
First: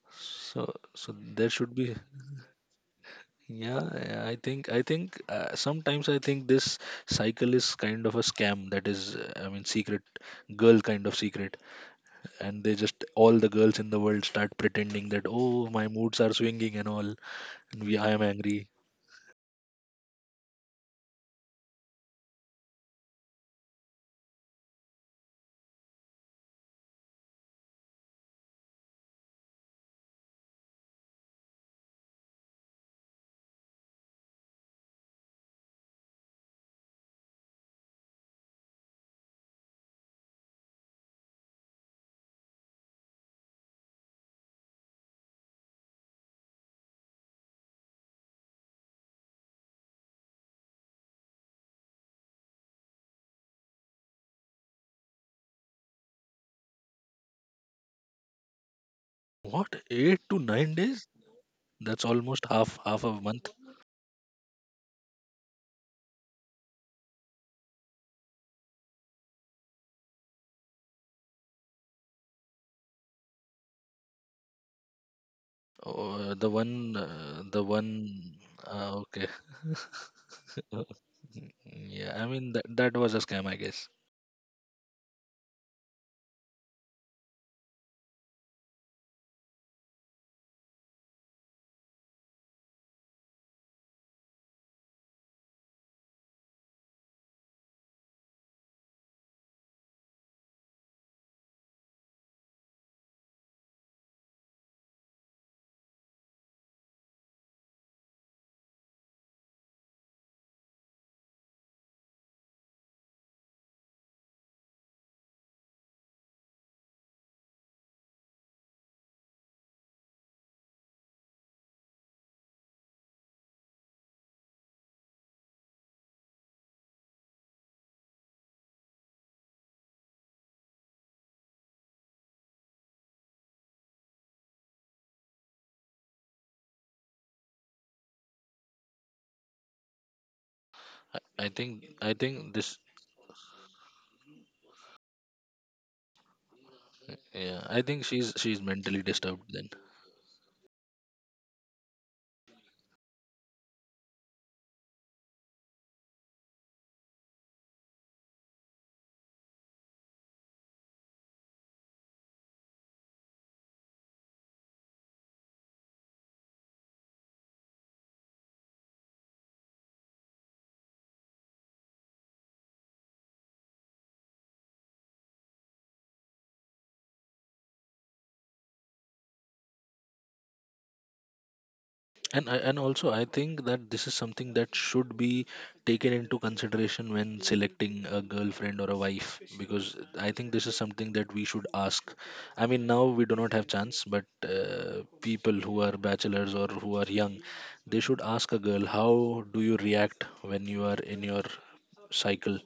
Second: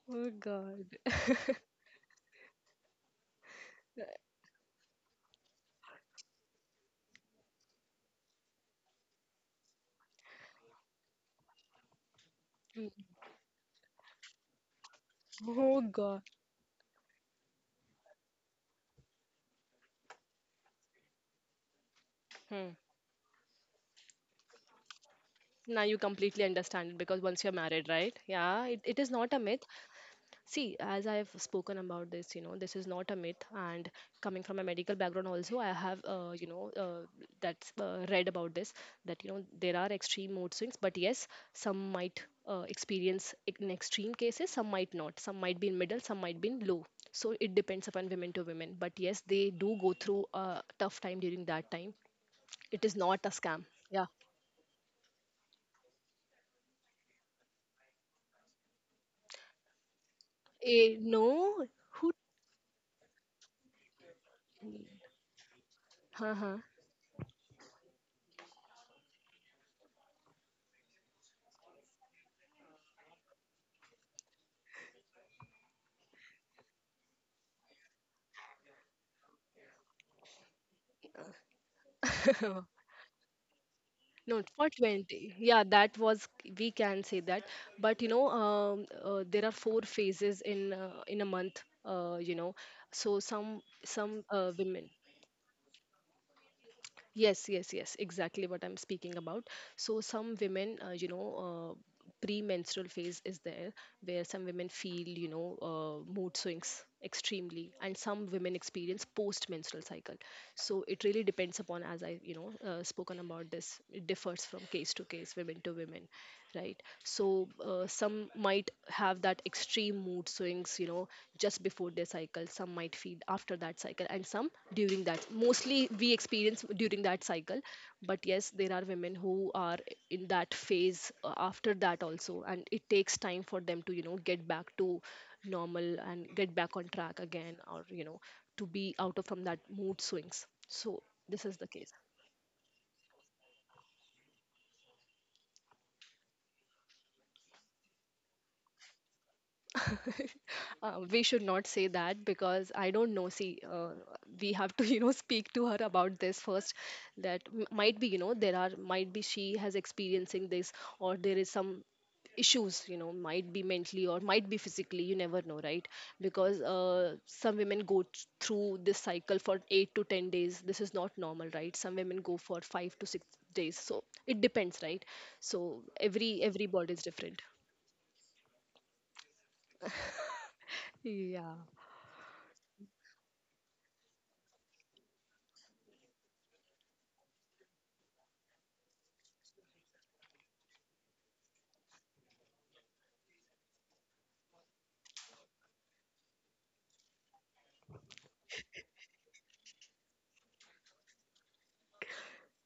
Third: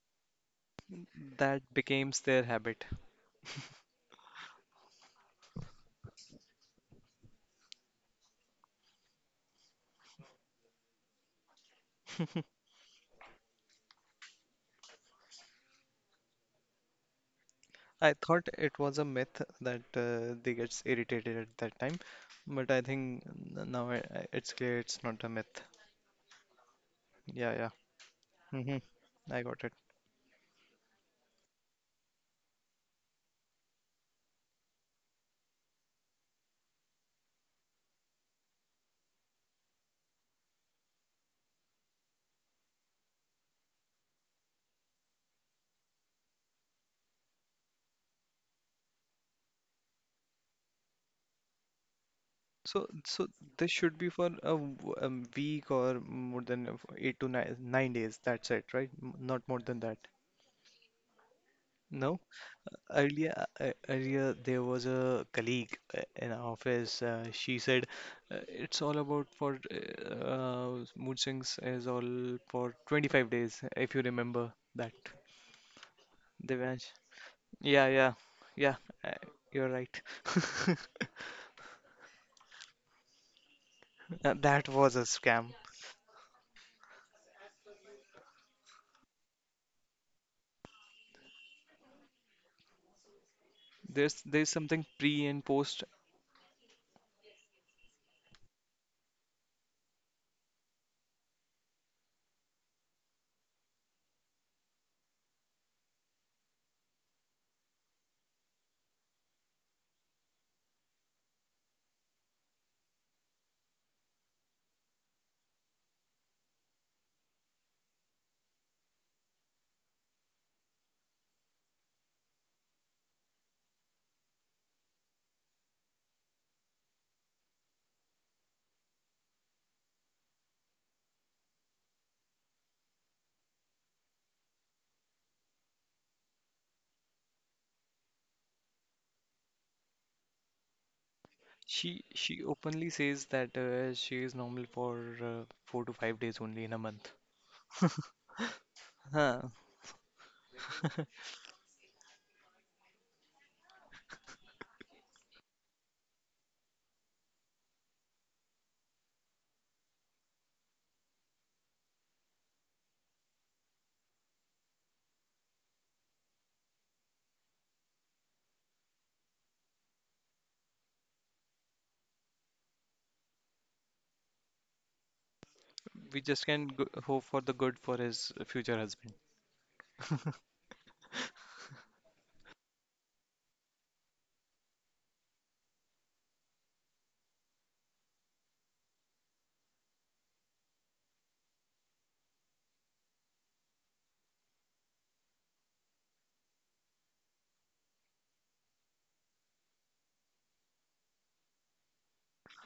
Oh
So,
God.
so there
That
should be.
becomes their habit.
Yeah, yeah, I think I think uh, sometimes I think this cycle is kind of a scam. That is, uh, I mean, secret girl kind of secret, and they just, all the girls in the world start pretending that, oh, my moods are swinging and all, and we I
I
am
thought
angry.
it was a myth that uh, they gets irritated at that time, but
Hmm.
I think n- now I, I- it's clear it's not a myth.
Now you completely understand it because once you're
Yeah, yeah.
married, right? Yeah,
Hmm.
it, it is not a
I got
myth.
it.
See, as I have spoken about this, you know, this is not a myth. And coming from a medical background, also, I have, uh, you know, uh, that's uh, read about this that, you know, there are extreme mood swings, but yes, some might uh, experience it in extreme cases, some might not. Some might be in middle, some might be in low. So it depends upon women to women. But yes, they do go through a tough time during that time. It
So,
is not
so
a scam.
this should
Yeah.
be for a, w- a week or more than uh, eight to nine, nine days. That's it, right? M- Not more
What,
than that.
eight to nine
Eh,
days?
no,
That's
who?
No?
almost half half a
Earlier,
month.
uh, earlier there was a colleague uh,
(laughs)
in our
Haha.
office. Uh, she said, uh, "It's all about for uh, uh, mood swings is all for twenty-five days." If you remember that,
Uh, the
Devansh.
one, uh, the
Yeah,
one
yeah, yeah.
uh,
Uh,
okay.
you're
(laughs)
right. (laughs)
Uh, yeah, I mean that
(laughs)
that was a scam, I guess.
Uh,
No,
That
for
was a
twenty.
scam.
Yeah, that was, we can say that. But you know, um, uh, there are four phases in uh, in a month, uh, you know. So some
There's
some
there's
uh,
something
women.
pre and post.
Yes, yes, yes, exactly what I'm speaking about. So, some women, uh, you know, uh, premenstrual phase is there where some women feel, you know, uh, mood swings extremely, and some women experience post-menstrual cycle. So, it really depends upon, as I, you know, uh, spoken about this, it differs from case to case, women to women, right? So uh, some might have that extreme mood swings, you know, just before their cycle. Some might feel after that cycle, and some during that, mostly we experience during that cycle. But yes, there are women who are in that phase uh, after that also, and it takes time for them to, you know, get back to normal and get back on track again, or you know, to be out of from that mood swings. So this
I, I
is the case.
think
She
i
she
think this.
openly says that uh, she is normal for uh, four to five days only in a month.
Yeah, I think she's she's mentally disturbed
Huh.
then.
(laughs) Uh, we should not say that because I don't know. See, uh, we have to, (laughs) you know, speak to her about this first. That m- might be, you know, there are might be she has experiencing this, or there is some issues, you know, might be mentally or might be physically, you never know, right? Because uh, some women go t- through this cycle for eight to ten days. This is not normal, right? Some women go for five to six days, so it depends, right? So
We just
every
can
every
go-
body is
hope for
different.
the good for his future husband?
Yeah.
And I, and also, I think that this is something that should be taken into consideration when selecting a girlfriend or a wife, because I think this is something that we should ask. I mean, now we do not have chance, but uh, people who are bachelors or who are young, they should ask a girl, how do you react when you are in your cycle?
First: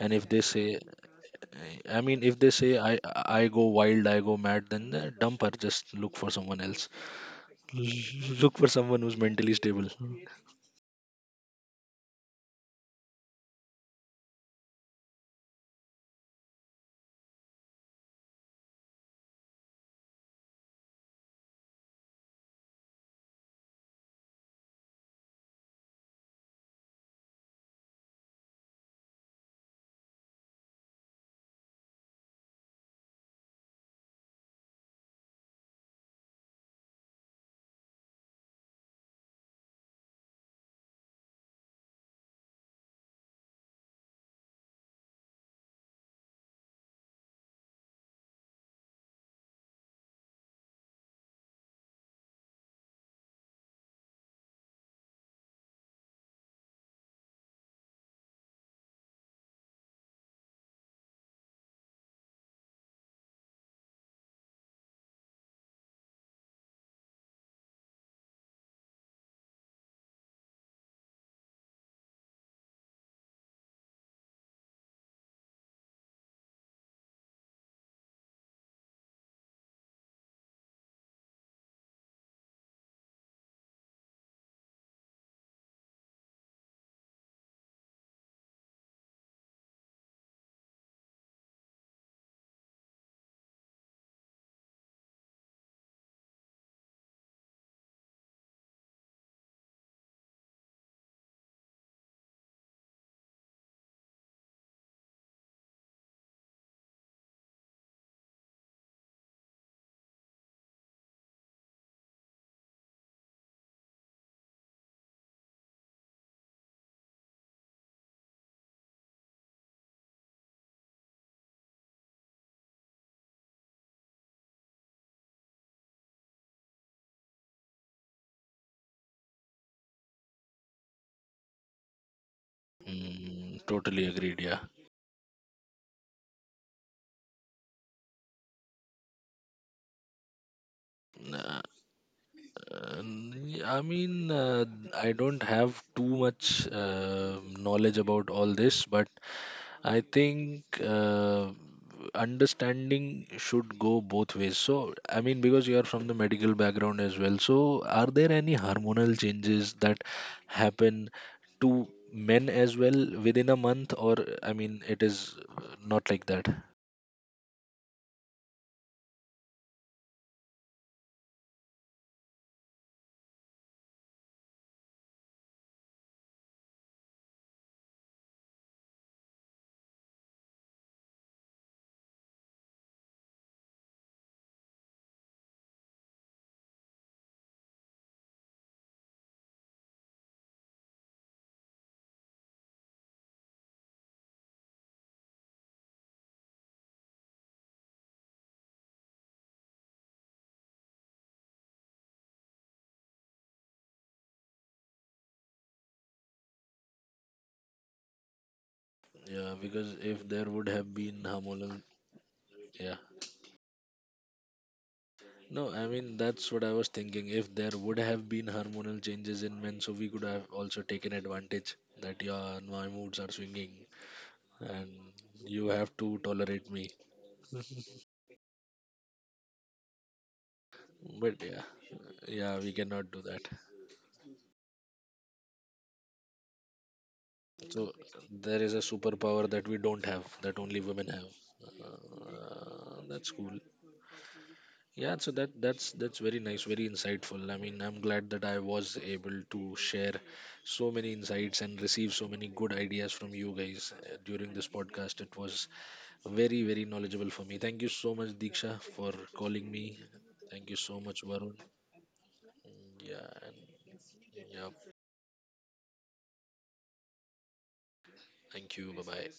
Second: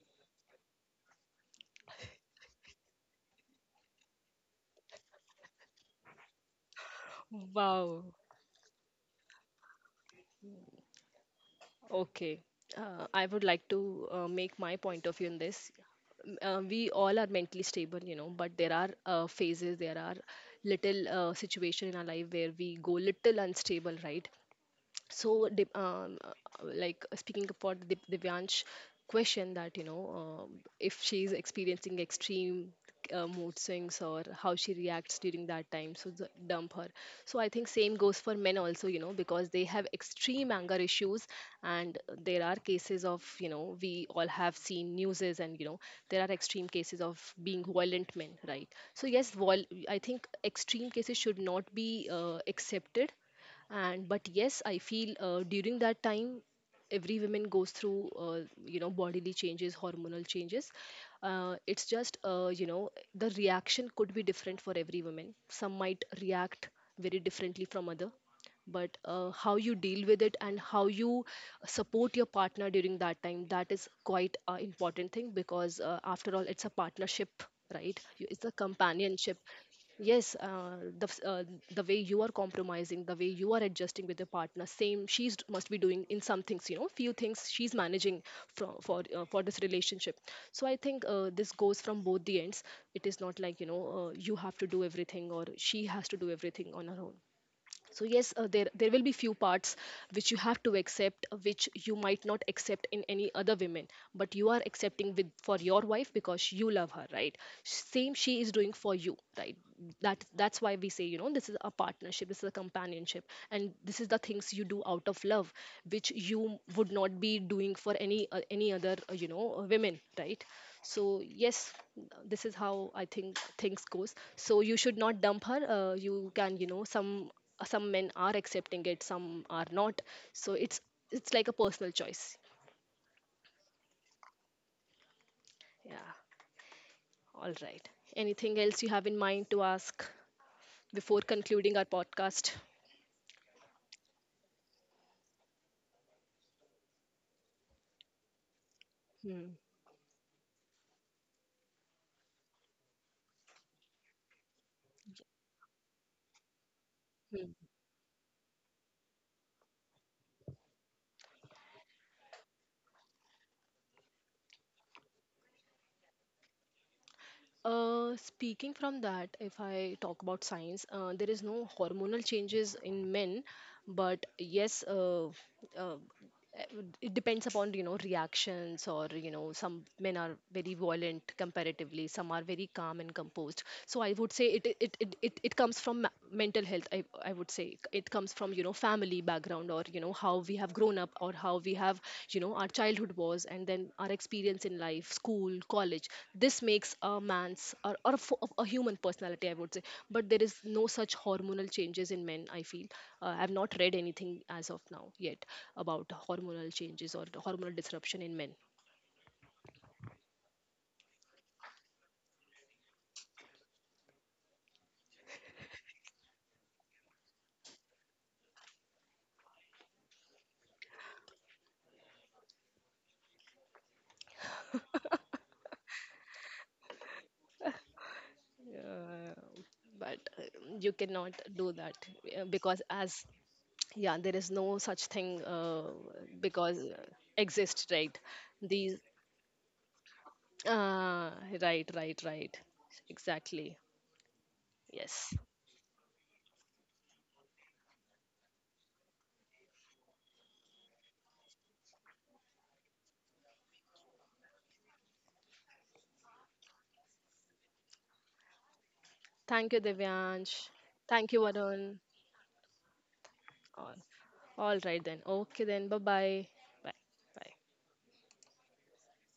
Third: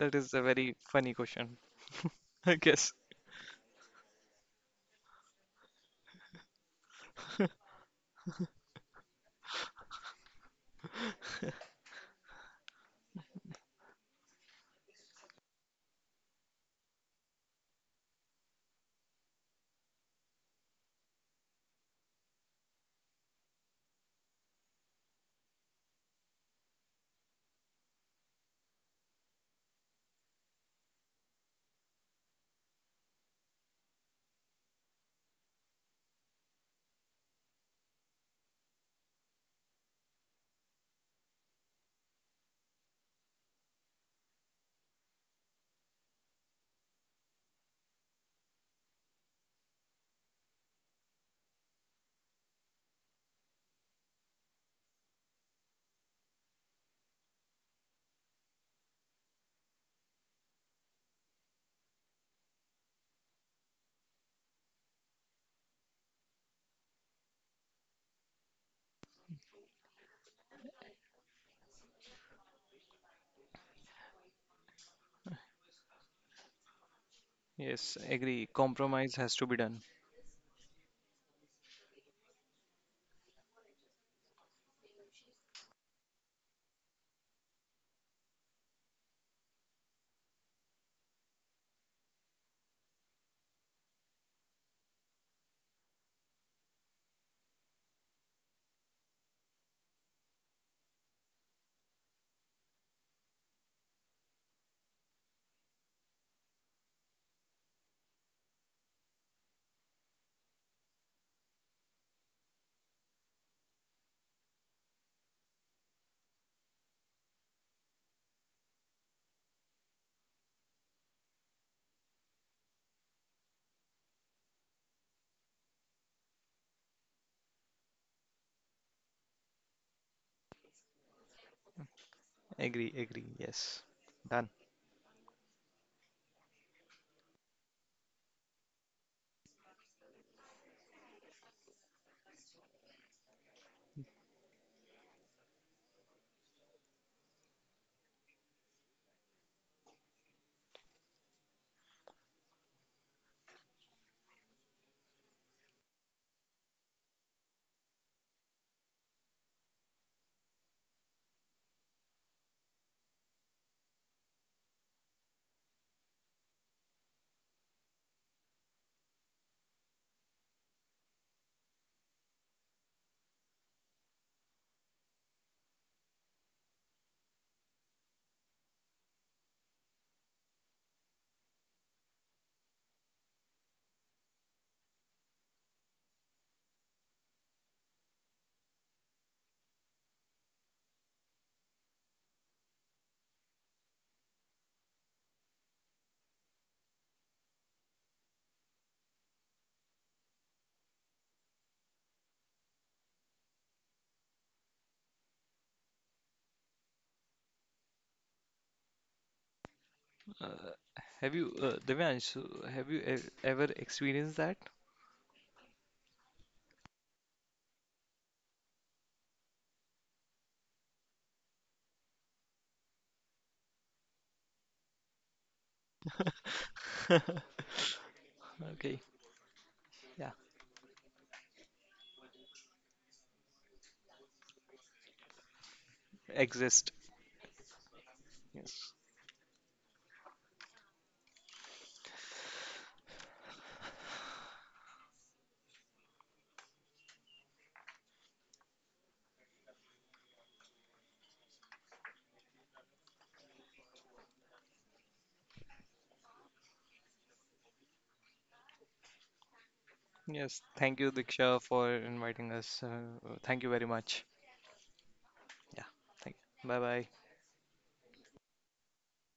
And if
is
they
a
say,
very funny question,
I mean, if
(laughs)
they
I
say, i
guess.
i go wild, I go mad, then uh, dump her, just look for someone else.
Wow.
L- look for someone who's mentally stable.
Okay, uh, I would like to uh, make my point of view in this. M- Uh, we all are mentally stable, you know, but there are uh, phases, there are little uh, situation in our life where we go little unstable, right? so dip- um, uh, like uh, speaking about the Divyansh question that, you know, um, if she's experiencing extreme uh, mood swings or how she reacts during that time, so the- dump her. So I think same goes for men also, you know, because they have extreme anger issues, and there are cases of, you know, we all have seen newses and, you know, there are extreme cases of being violent men, right? So yes, vol- I think extreme cases should not be uh, accepted. And but yes, I feel uh, during that time every woman goes through uh, you know, bodily changes, hormonal changes. Uh, it's just uh, you know, the reaction could be different for every woman. Some might react very differently from other. But uh, how you deal with it and how you support your partner during that time, that is quite an important thing because uh, after all it's a partnership,
Yes,
right? You-
agree.
it's a
Compromise has
companionship.
to be done.
Yes, uh, the f- uh, the way you are compromising, the way you are adjusting with your partner, same she's d- must be doing in some things, you know, few things she's managing for for uh, for this relationship. So I think uh, this goes from both the ends. It is not like, you know, uh, you have to do everything or she has to do everything on her own. So yes, uh, there there will be few parts which you have to accept, uh, which you might not accept in any other women, but you are accepting with for your wife because you love her, right? Same she is doing for you, right? That that's why we say, you know, this is a partnership, this is a companionship, and this is the things you do out of love which you would not be doing for any uh, any other uh, you know, uh, women, right? So yes, this is how I think things goes. So you should not dump her. Uh, you can, you know, some some men are accepting it, some are not. So it's it's like a personal choice.
Agree, agree.
Mm,
Yes,
totally agreed.
done.
Yeah.
Yeah, all right. Anything else you have in mind to ask before
Nah,
concluding our podcast?
Uh, I mean, uh, I don't have too much uh, knowledge about all this, but
Hmm.
I think uh, understanding should go both ways. So, I mean, because you are from the medical background as well,
Hmm.
so are there any hormonal changes that happen to men as well within a month, or I mean, it is uh, not like that?
Uh, speaking from that, if I talk about science, uh, there is no hormonal changes in men, but yes, uh, uh, it depends upon, you know, reactions, or you know, some men are very violent comparatively, some are very calm and composed. So I would say it it it it, it comes from ma- mental health. I I would say it comes from, you know, family background, or you know, how we have grown up or how we have, you know, our childhood was, and then our experience in life, school, college. This makes a man's, or, or a, fo- a human personality, I would say. But there is no such hormonal changes in men, I feel. uh, I've not read anything as of now yet about hormonal changes or the hormonal disruption in men.
Yeah, because if there
Uh,
would have been
have you,
hormonal,
uh, Divyansh, so have
yeah.
you e ever experienced that?
No, I mean that's what I was thinking. If there would have been hormonal changes in men, so we could have also taken advantage that your my moods are swinging and you have to tolerate me.
(laughs) Okay,
Uh, but
yeah,
uh, You cannot
But yeah,
do that uh,
yeah, we
because,
cannot do
as
that.
yeah, there is no such thing, uh, because
exist.
uh, exist,
So
right?
there is a
Yes,
These,
superpower that we don't have, that only women have.
uh, right, right, right,
Uh, that's cool.
exactly.
Yeah, so
Yes.
that that's that's very nice, very insightful. I mean, I'm glad that I was able to share so many insights and receive so many good ideas from you guys uh, during this podcast. It was very, very knowledgeable for me. Thank you so much, Diksha, for calling
Thank you,
me.
yes.
Divyansh.
Thank you
Thank
so
you,
much,
Thank you,
Varun.
Diksha, for
Varun.
inviting us.
Yeah,
Uh,
and
thank you very
All,
much.
yeah,
all right then. Okay
Yeah,
then. Bye
thank
bye.
you. Bye
Bye.
bye.
Bye.
thank you. Bye bye.